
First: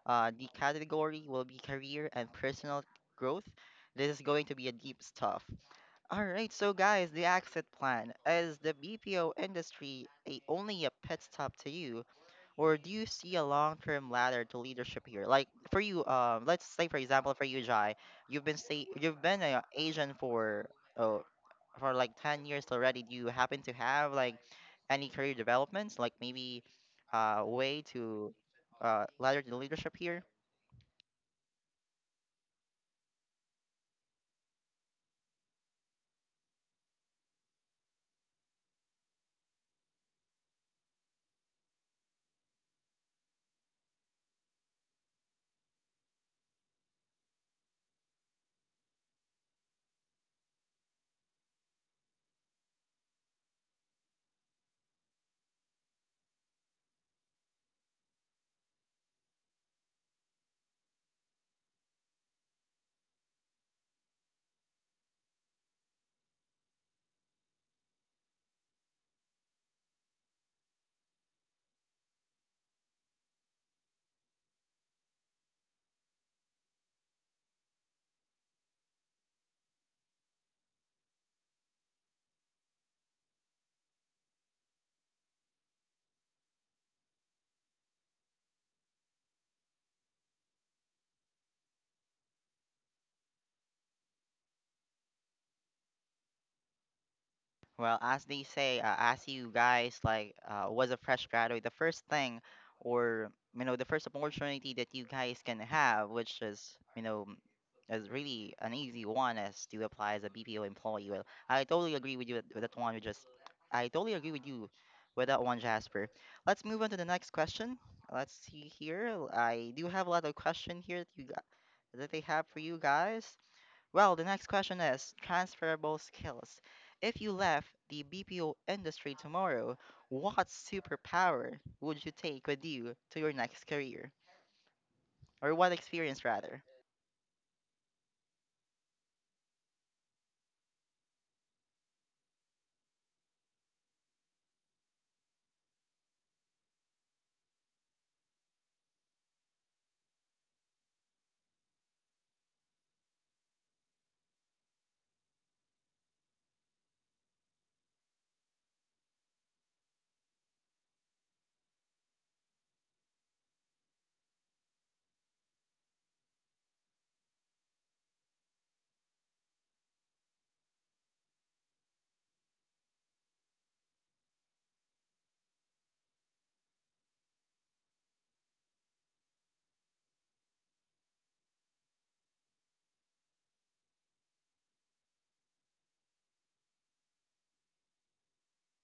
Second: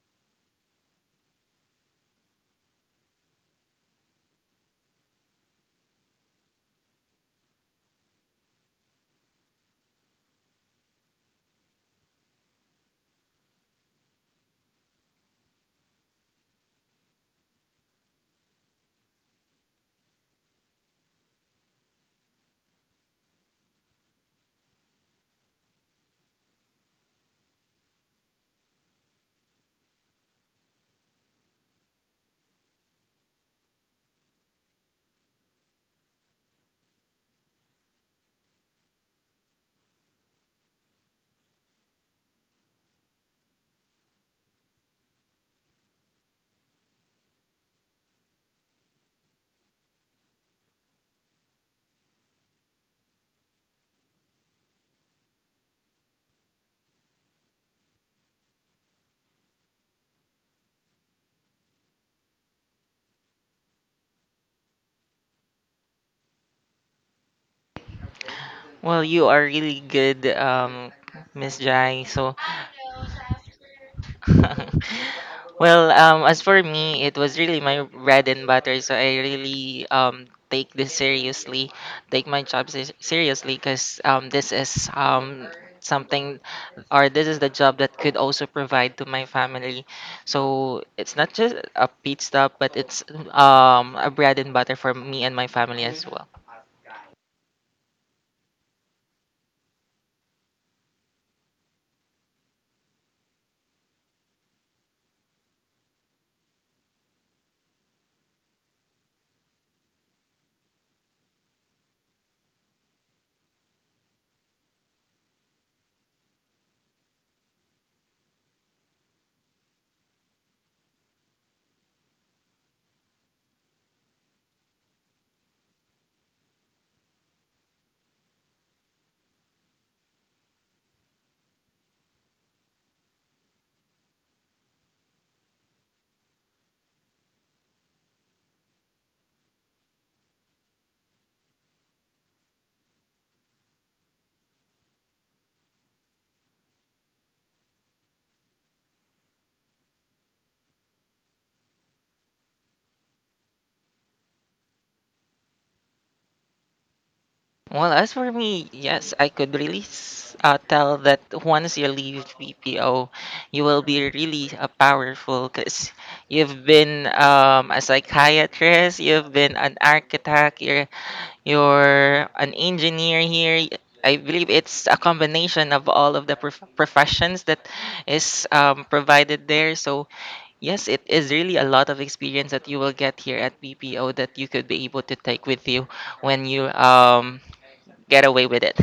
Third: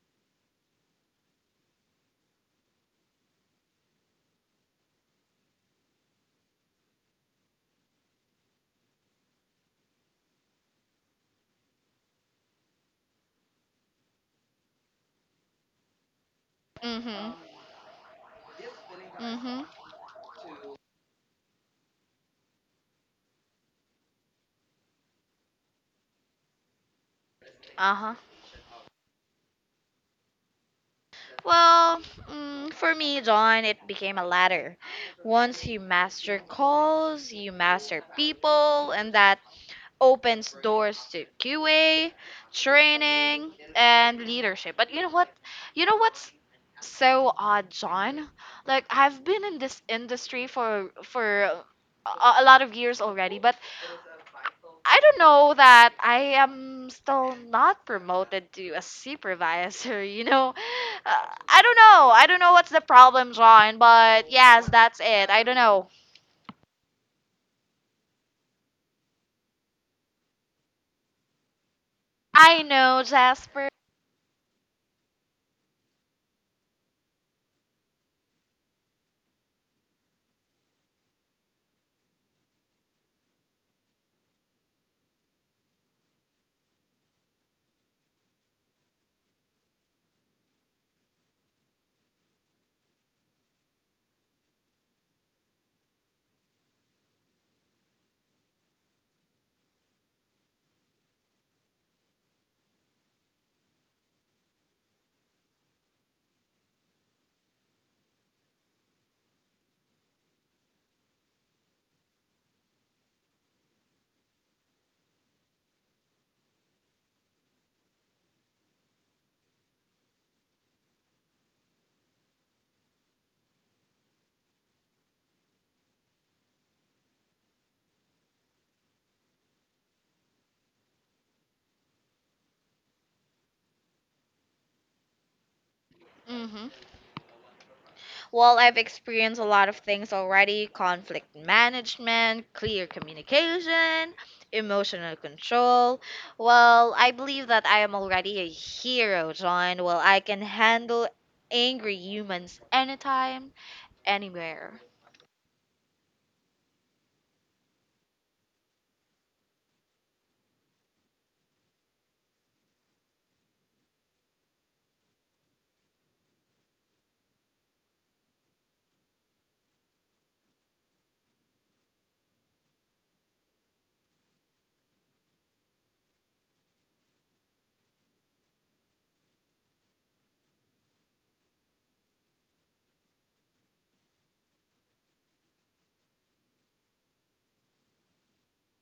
The category will be career and personal growth. This is going to be a deep stuff. All right, so guys, the exit plan is the BPO industry a, only a pit stop to you, or do you see a long-term ladder to leadership here? Like for you, let's say for example Mhm. for you, Jai, you've been an Mhm. agent for uh, for like 10 years already. Do you happen to have like any career developments, like maybe way Uh-huh. to ladder the leadership here? Well, for me, John, it became a ladder. Once you master calls, you master people, and that opens doors to QA, training, and leadership. But you know what? You know what's so odd, John? Like I've been in this industry for a lot of years already, but I don't know that I am still not promoted to a supervisor. You know, I don't know. I don't know what's the problem, John. But yes, that's it. I don't know. Well, you are really good, Miss Jai. So I know, Jasper. well, as for me, it was really my bread and butter, so I really take this seriously, take my job seriously, because this is something, or this is the job that could also provide to my family, so it's not just a pit stop, but it's a bread and butter for me and my family as well. Well, as they say, as you guys was a fresh graduate, or the first opportunity that you guys can have, which is is really an easy one, is to apply as a BPO employee. Well, I totally agree with you with that one. You just, I totally agree with you with that one, Jasper. Let's move on to the next question. Let's see here. I do have a lot of question here that they have for you guys. Well, the next question is transferable skills. If you left the BPO industry tomorrow, what superpower would you take with you to your next career? Or what experience, rather? Hmm. Well, I've experienced a lot of things already: conflict management, clear communication, emotional control. Well, I believe that I am already a hero, John. Well, I can handle angry humans anytime, anywhere. Well, as for me, yes, I could really tell that once you leave BPO, you will be really powerful because you've been a psychiatrist, you've been an architect, you're an engineer here. I believe it's a combination of all of the professions that is provided there. So, yes, it is really a lot of experience that you will get here at BPO that you could be able to take with you when you get away with it.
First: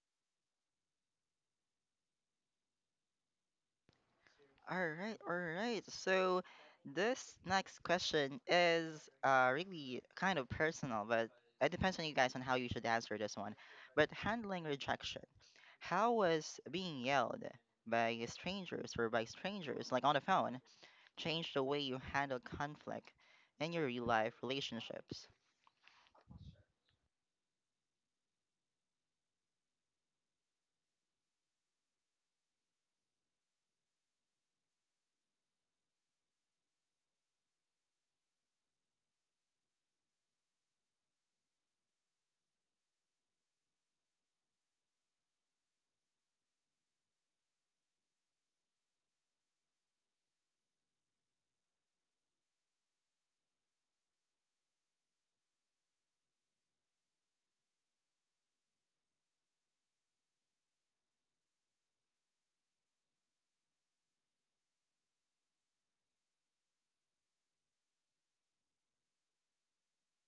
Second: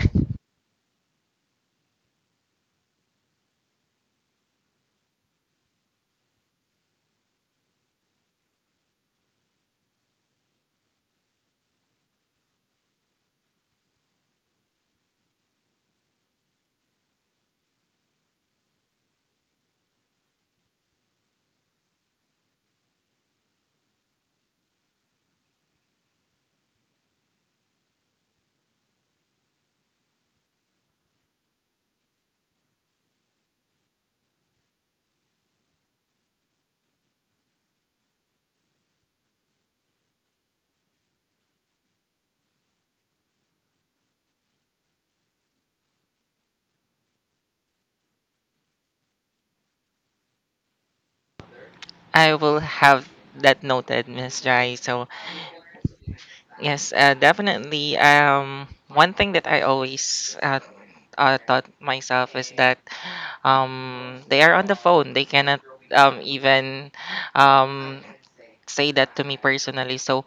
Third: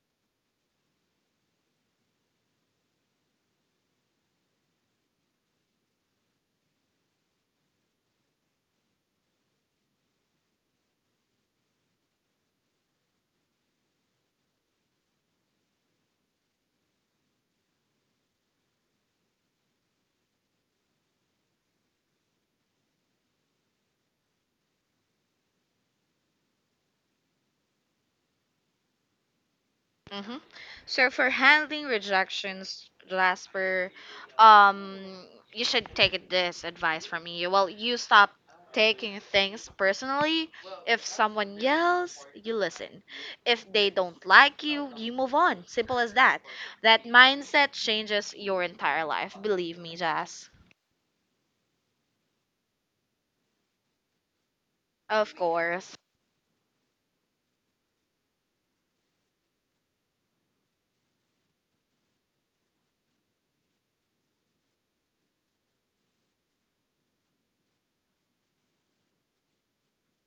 All right, all right. So this next question is really kind of personal, but it depends on you guys on how you should answer this one. But handling rejection. How was being yelled by strangers, like on the phone, change the way you handle conflict in your real life relationships? Mm-hmm. So for handling rejections, Jasper, um, you should take this advice from me. Well, you stop taking things personally. If someone yells, you listen. If they don't like you move on. Simple as that. That mindset changes your entire life. Believe me, Jazz. I will have that noted, Miss Jai. So Of course. yes, definitely. One thing that I always taught myself is that they are on the phone. They cannot, even um, say that to me personally. So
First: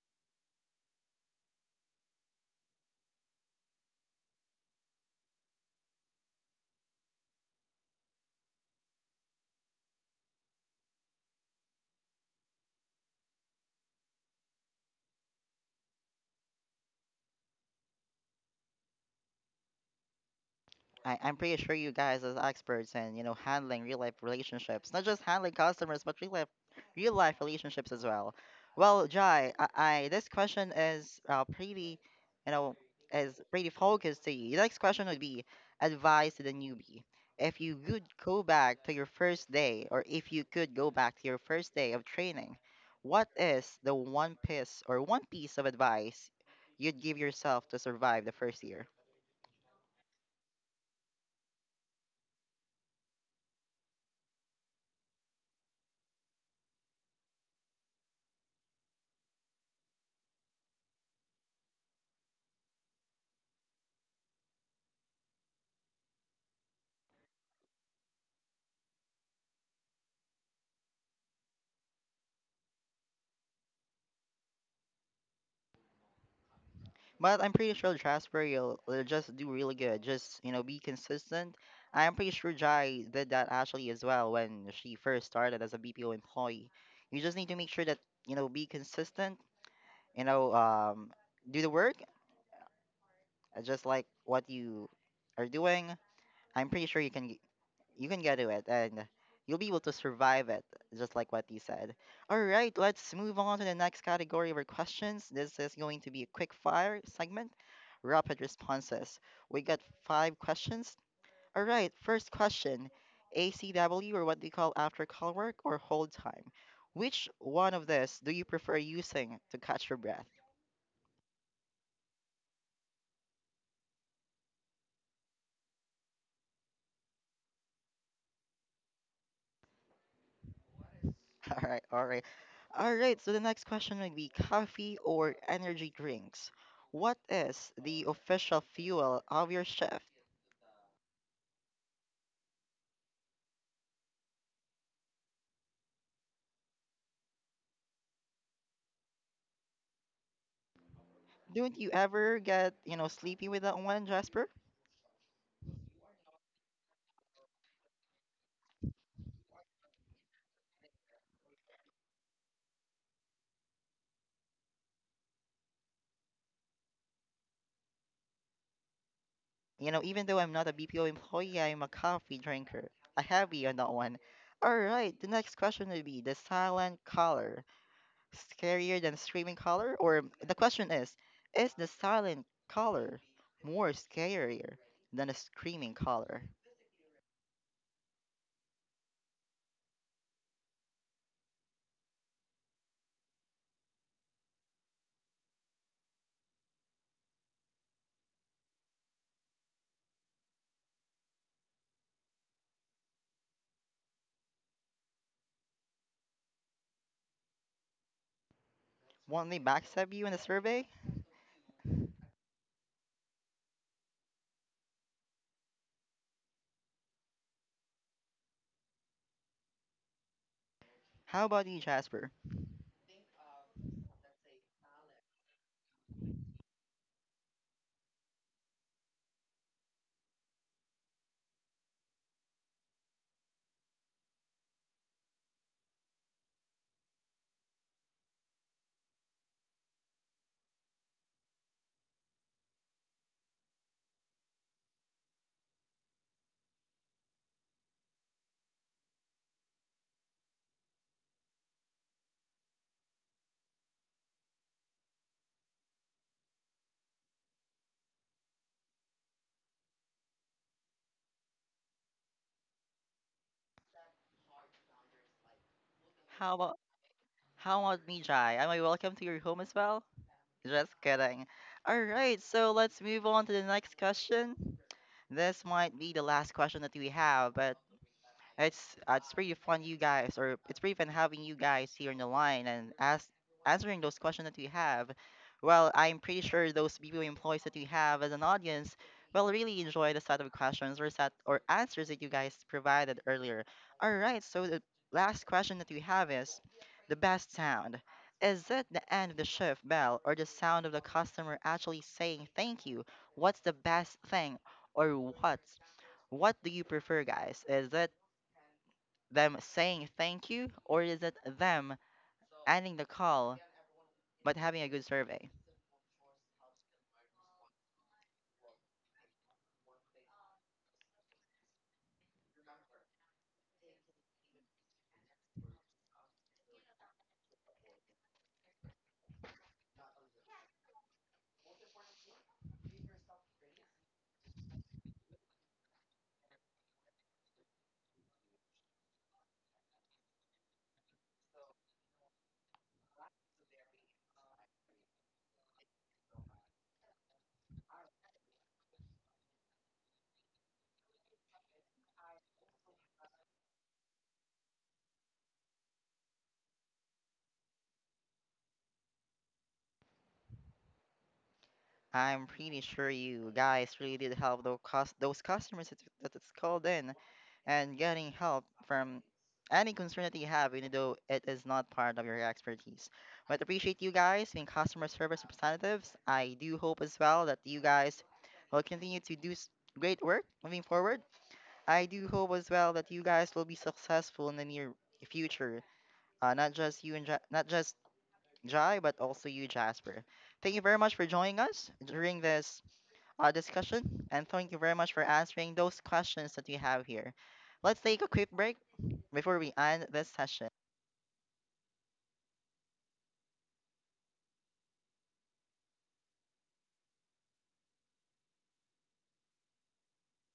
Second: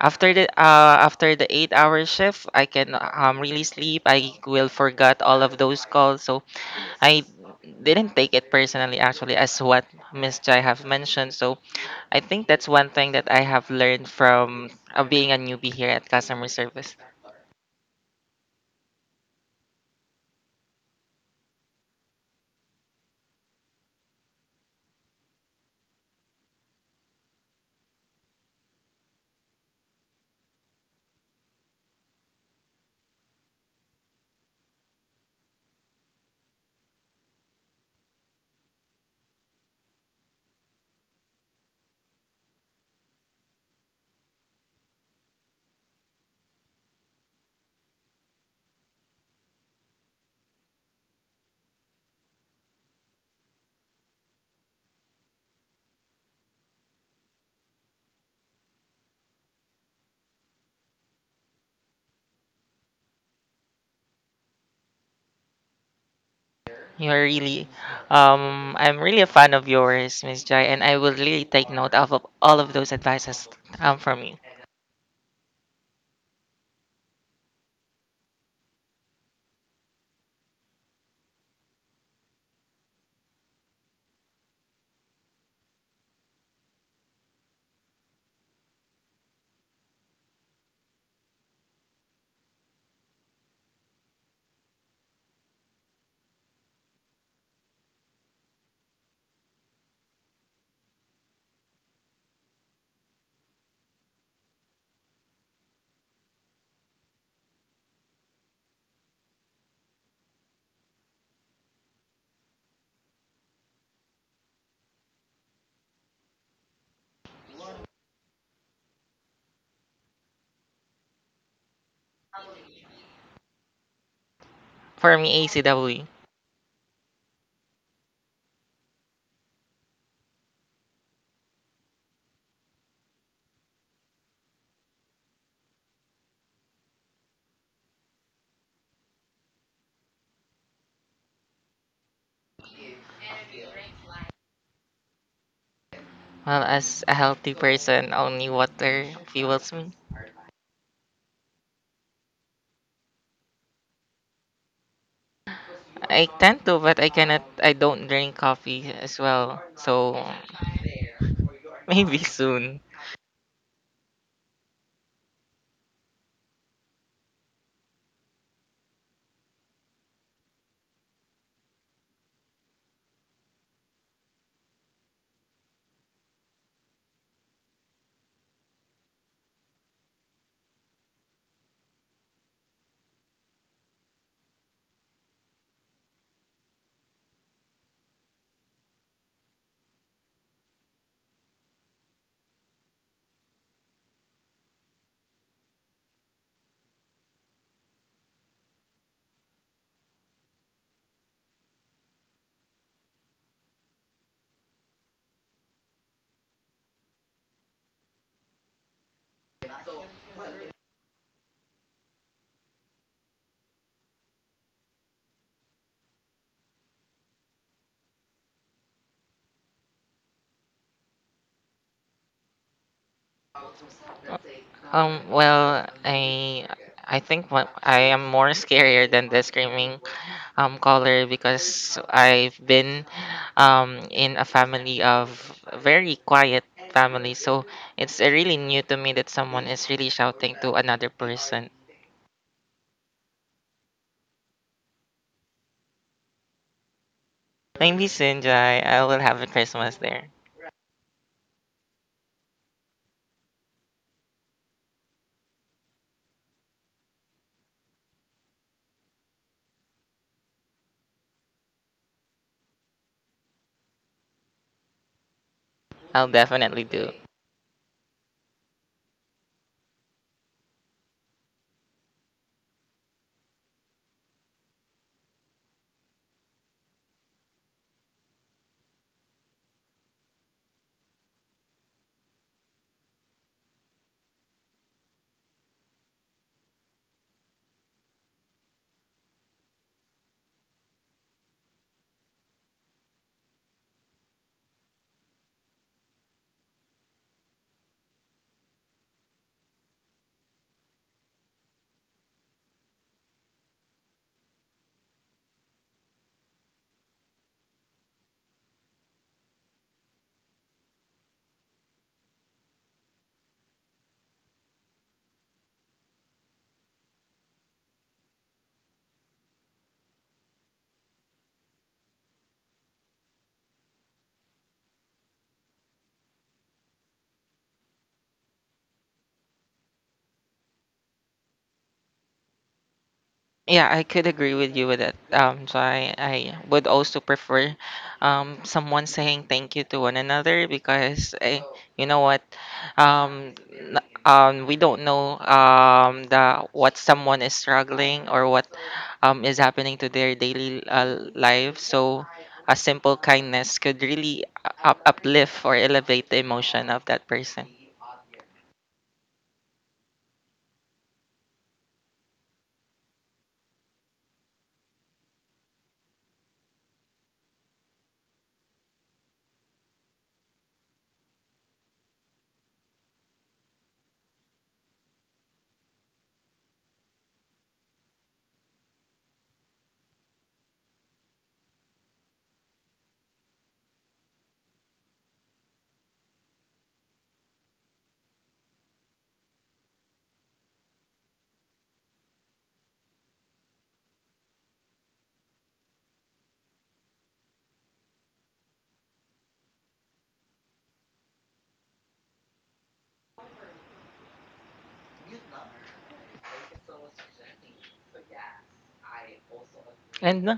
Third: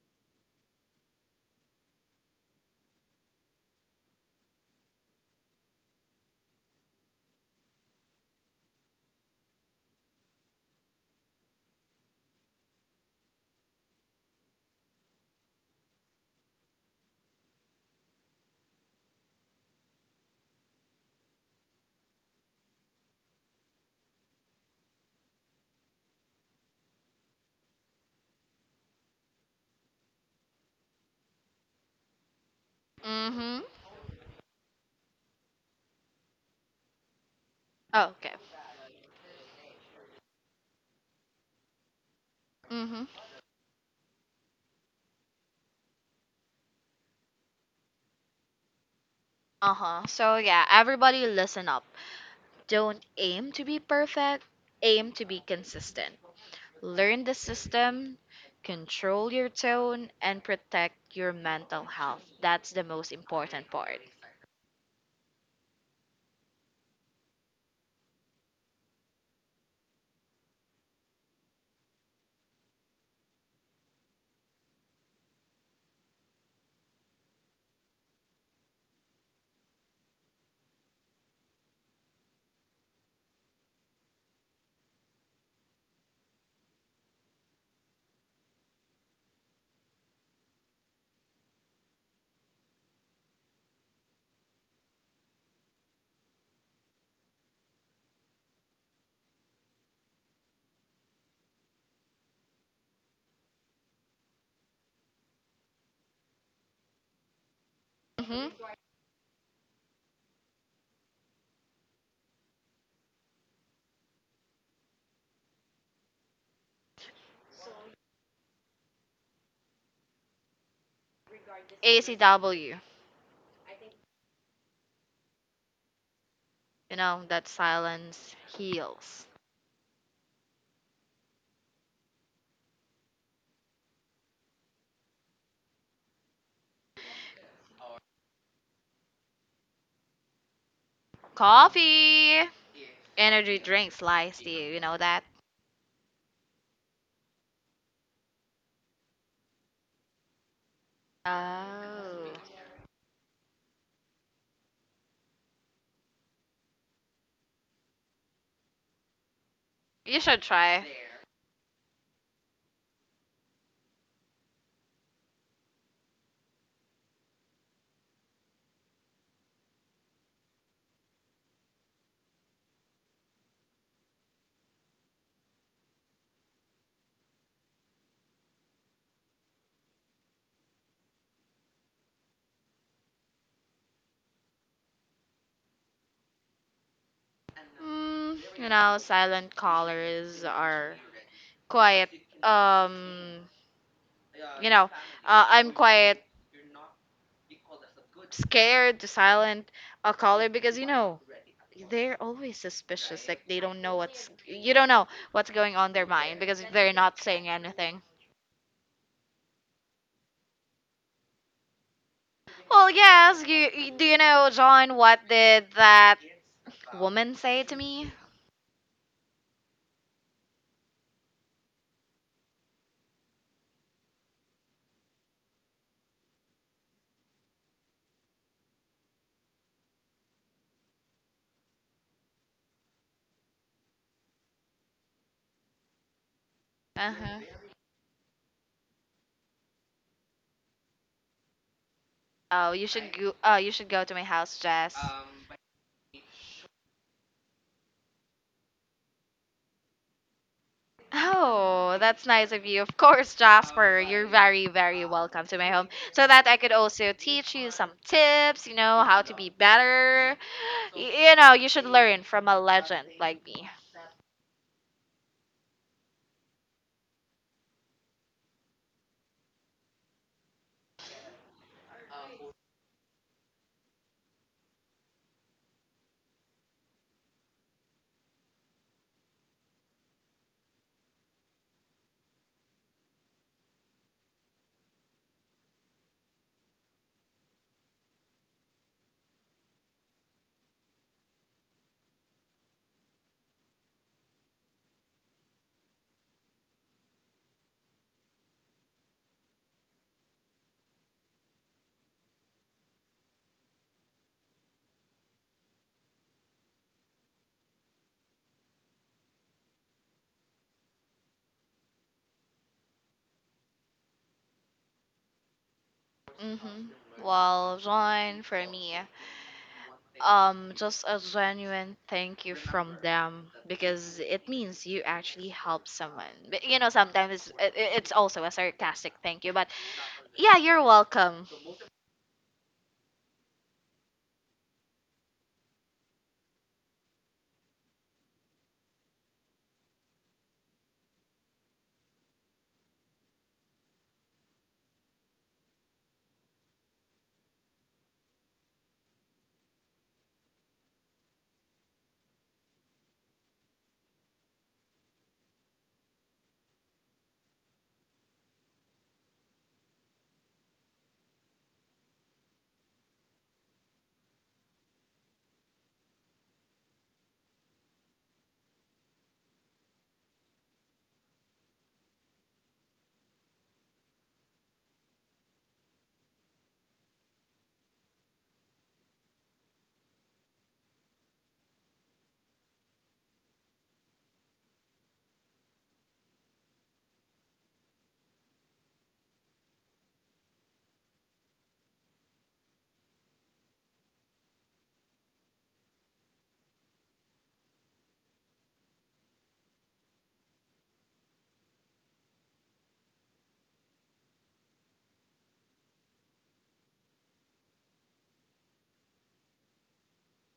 after the 8-hour shift, I can really sleep. I will forget all of those calls. So I didn't take it personally actually as what Miss Jai have mentioned. So I think that's one thing that I have learned from being a newbie here at customer service. I'm pretty sure you guys as experts in, you know, handling real life relationships, not just handling customers, but real life relationships as well. Well, Jai, I this question is pretty, you know, is Mm-hmm. pretty focused to you. The next question would be advice to the newbie. If you could Okay. go back to your first day, or if you could go back to your first day of training, Mm-hmm. what is the one piece of advice you'd give yourself to survive the first year? Uh-huh. So yeah, everybody listen up. Don't aim to be perfect, aim to be consistent. Learn the system, control your tone, and protect your mental health. That's the most important part. You're really, I'm really a fan of yours, Miss Jai, and I will really take note of all of those advices, from you. But I'm pretty sure Jasper will just do really good. Just, you know, be consistent. I'm pretty sure Jai did that actually as well when she first started as a BPO employee. You just need to make sure that, you know, be consistent, you know, um, do the work, just like what you are doing. I'm pretty sure you can get to it, and you'll be able to survive it, just like what you said. All right, let's move on to the next category of our questions. This is going to be a quick fire segment, rapid Hmm. responses. We got five questions. All right, first question, ACW, or what do you call after call work, or hold time? Which one of this do you prefer using to catch your breath? ACW, For me, ACW, you know, that silence heals. All right, all right. All right, so the next question would be coffee or energy drinks. What is the official fuel of your shift? Coffee! Energy drinks lies to you, you know that? well, as a healthy person, only water fuels me. Don't you Oh. ever get, you know, sleepy with that one, Jasper? I tend to, but I cannot, I don't drink coffee as well. You So should try. maybe soon. You know, even though I'm not a BPO employee, I'm a coffee drinker. A heavy on that one. All right, the next question would be the silent color. Scarier than screaming color? Or the question Is the silent color more scarier than a screaming color? Mm, you know, silent callers are quiet. Um, you know, I'm quite scared to silent a caller because you know they're always suspicious. Like they don't know what's you don't know what's going on their mind because they're not saying anything. Want me backstab you in the survey? Well, yes, do you know John? What did that woman say to me? How about you, Jasper? Well, I think what I am more scarier than the screaming caller because I've been in a family of very quiet Uh family, huh. so it's really new to me that someone is really shouting to another person. Oh, you should go. You should go to my house, Jess. Maybe Sinjai, I will have a Christmas there. Oh, that's nice of you. Of course, Jasper, you're very, very welcome to my home so that I could also teach you some tips, you know, how to be better. You know, you should learn from a legend like me. I'll How about definitely do. how about me, Jai? Am I welcome to your home as well? Just kidding. All right, so let's move on to the next question. This might be the last question that we have, but it's it's pretty fun, you guys, or it's pretty fun having you guys here on the line and ask answering those questions that we have. Well, I'm pretty sure those BPO employees that we have as an audience will really enjoy the set or answers that you guys provided earlier. All right, so the last question that we have is the best sound. Is it the end of the shift bell or the sound of the customer actually saying thank you? What's the best thing or what's What do you prefer, guys? Is it them saying thank you, or is it them ending the call but having a good survey? Hmm. Well, John, for me, just a genuine thank you from them because it means you actually help someone. But, you know, sometimes it's also a sarcastic thank you, but yeah, you're welcome. Yeah, I could agree with you with that. So I would also prefer, someone saying thank you to one another because, you know what, um, n- we don't know, the what someone is struggling or what is happening to their daily life. So a simple kindness could really uplift or elevate the emotion of that person. I'm pretty sure you guys really did help those customers that, that it's called in and getting help from any concern that you have, even though it is not part of your expertise. But appreciate you guys being customer service representatives. I do hope as well that you guys will continue to great work moving forward. I do hope as well that you guys will be successful in the near future. Not just you and ja- Not just Jai, but also you, Jasper. Thank you very much for joining us during this discussion, and thank you very much for answering those questions that you have here. Let's take a quick break before we end this session. And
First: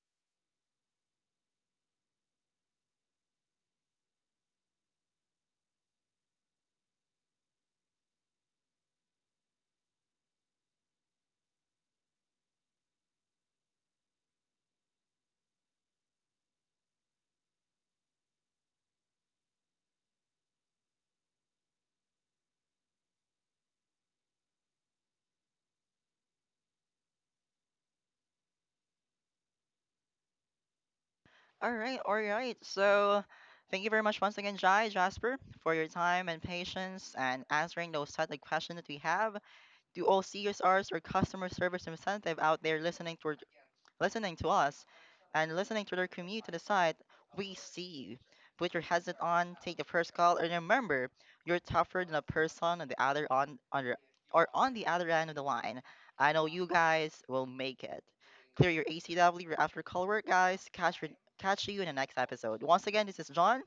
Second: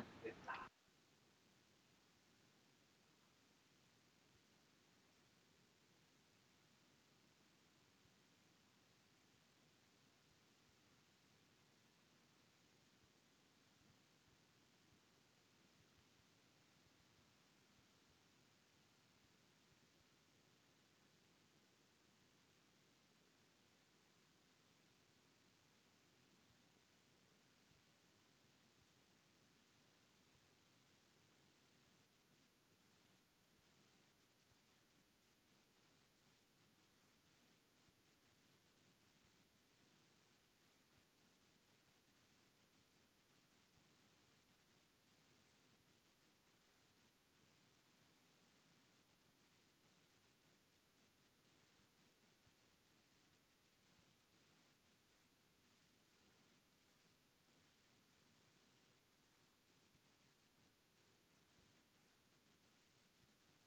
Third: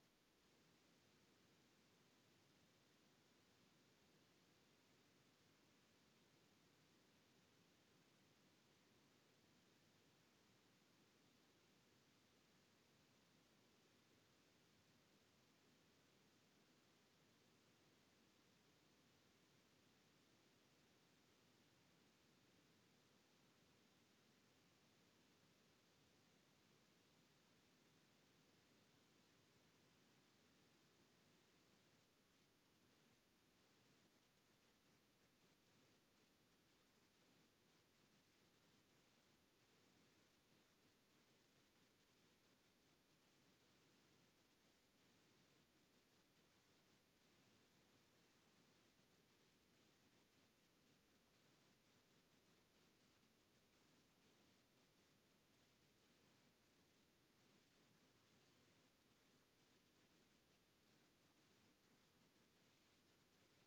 All right, all right. So, thank you very much once again, Jai, Jasper, for your time and patience and answering those set of questions that we have. To all CSRs, or customer service representative out there, listening to us and listening to their commute to the site. We see you. Put your headset on, take the first call, and remember, you're tougher than a person on the other on the- or on the other end of the line. I know you guys will make it. Clear your ACW, after call work, guys. Catch you in the next episode. Once again, this is John,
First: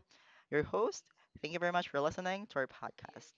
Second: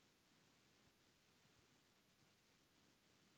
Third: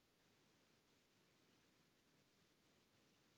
your host. Thank you very much for listening to our podcast.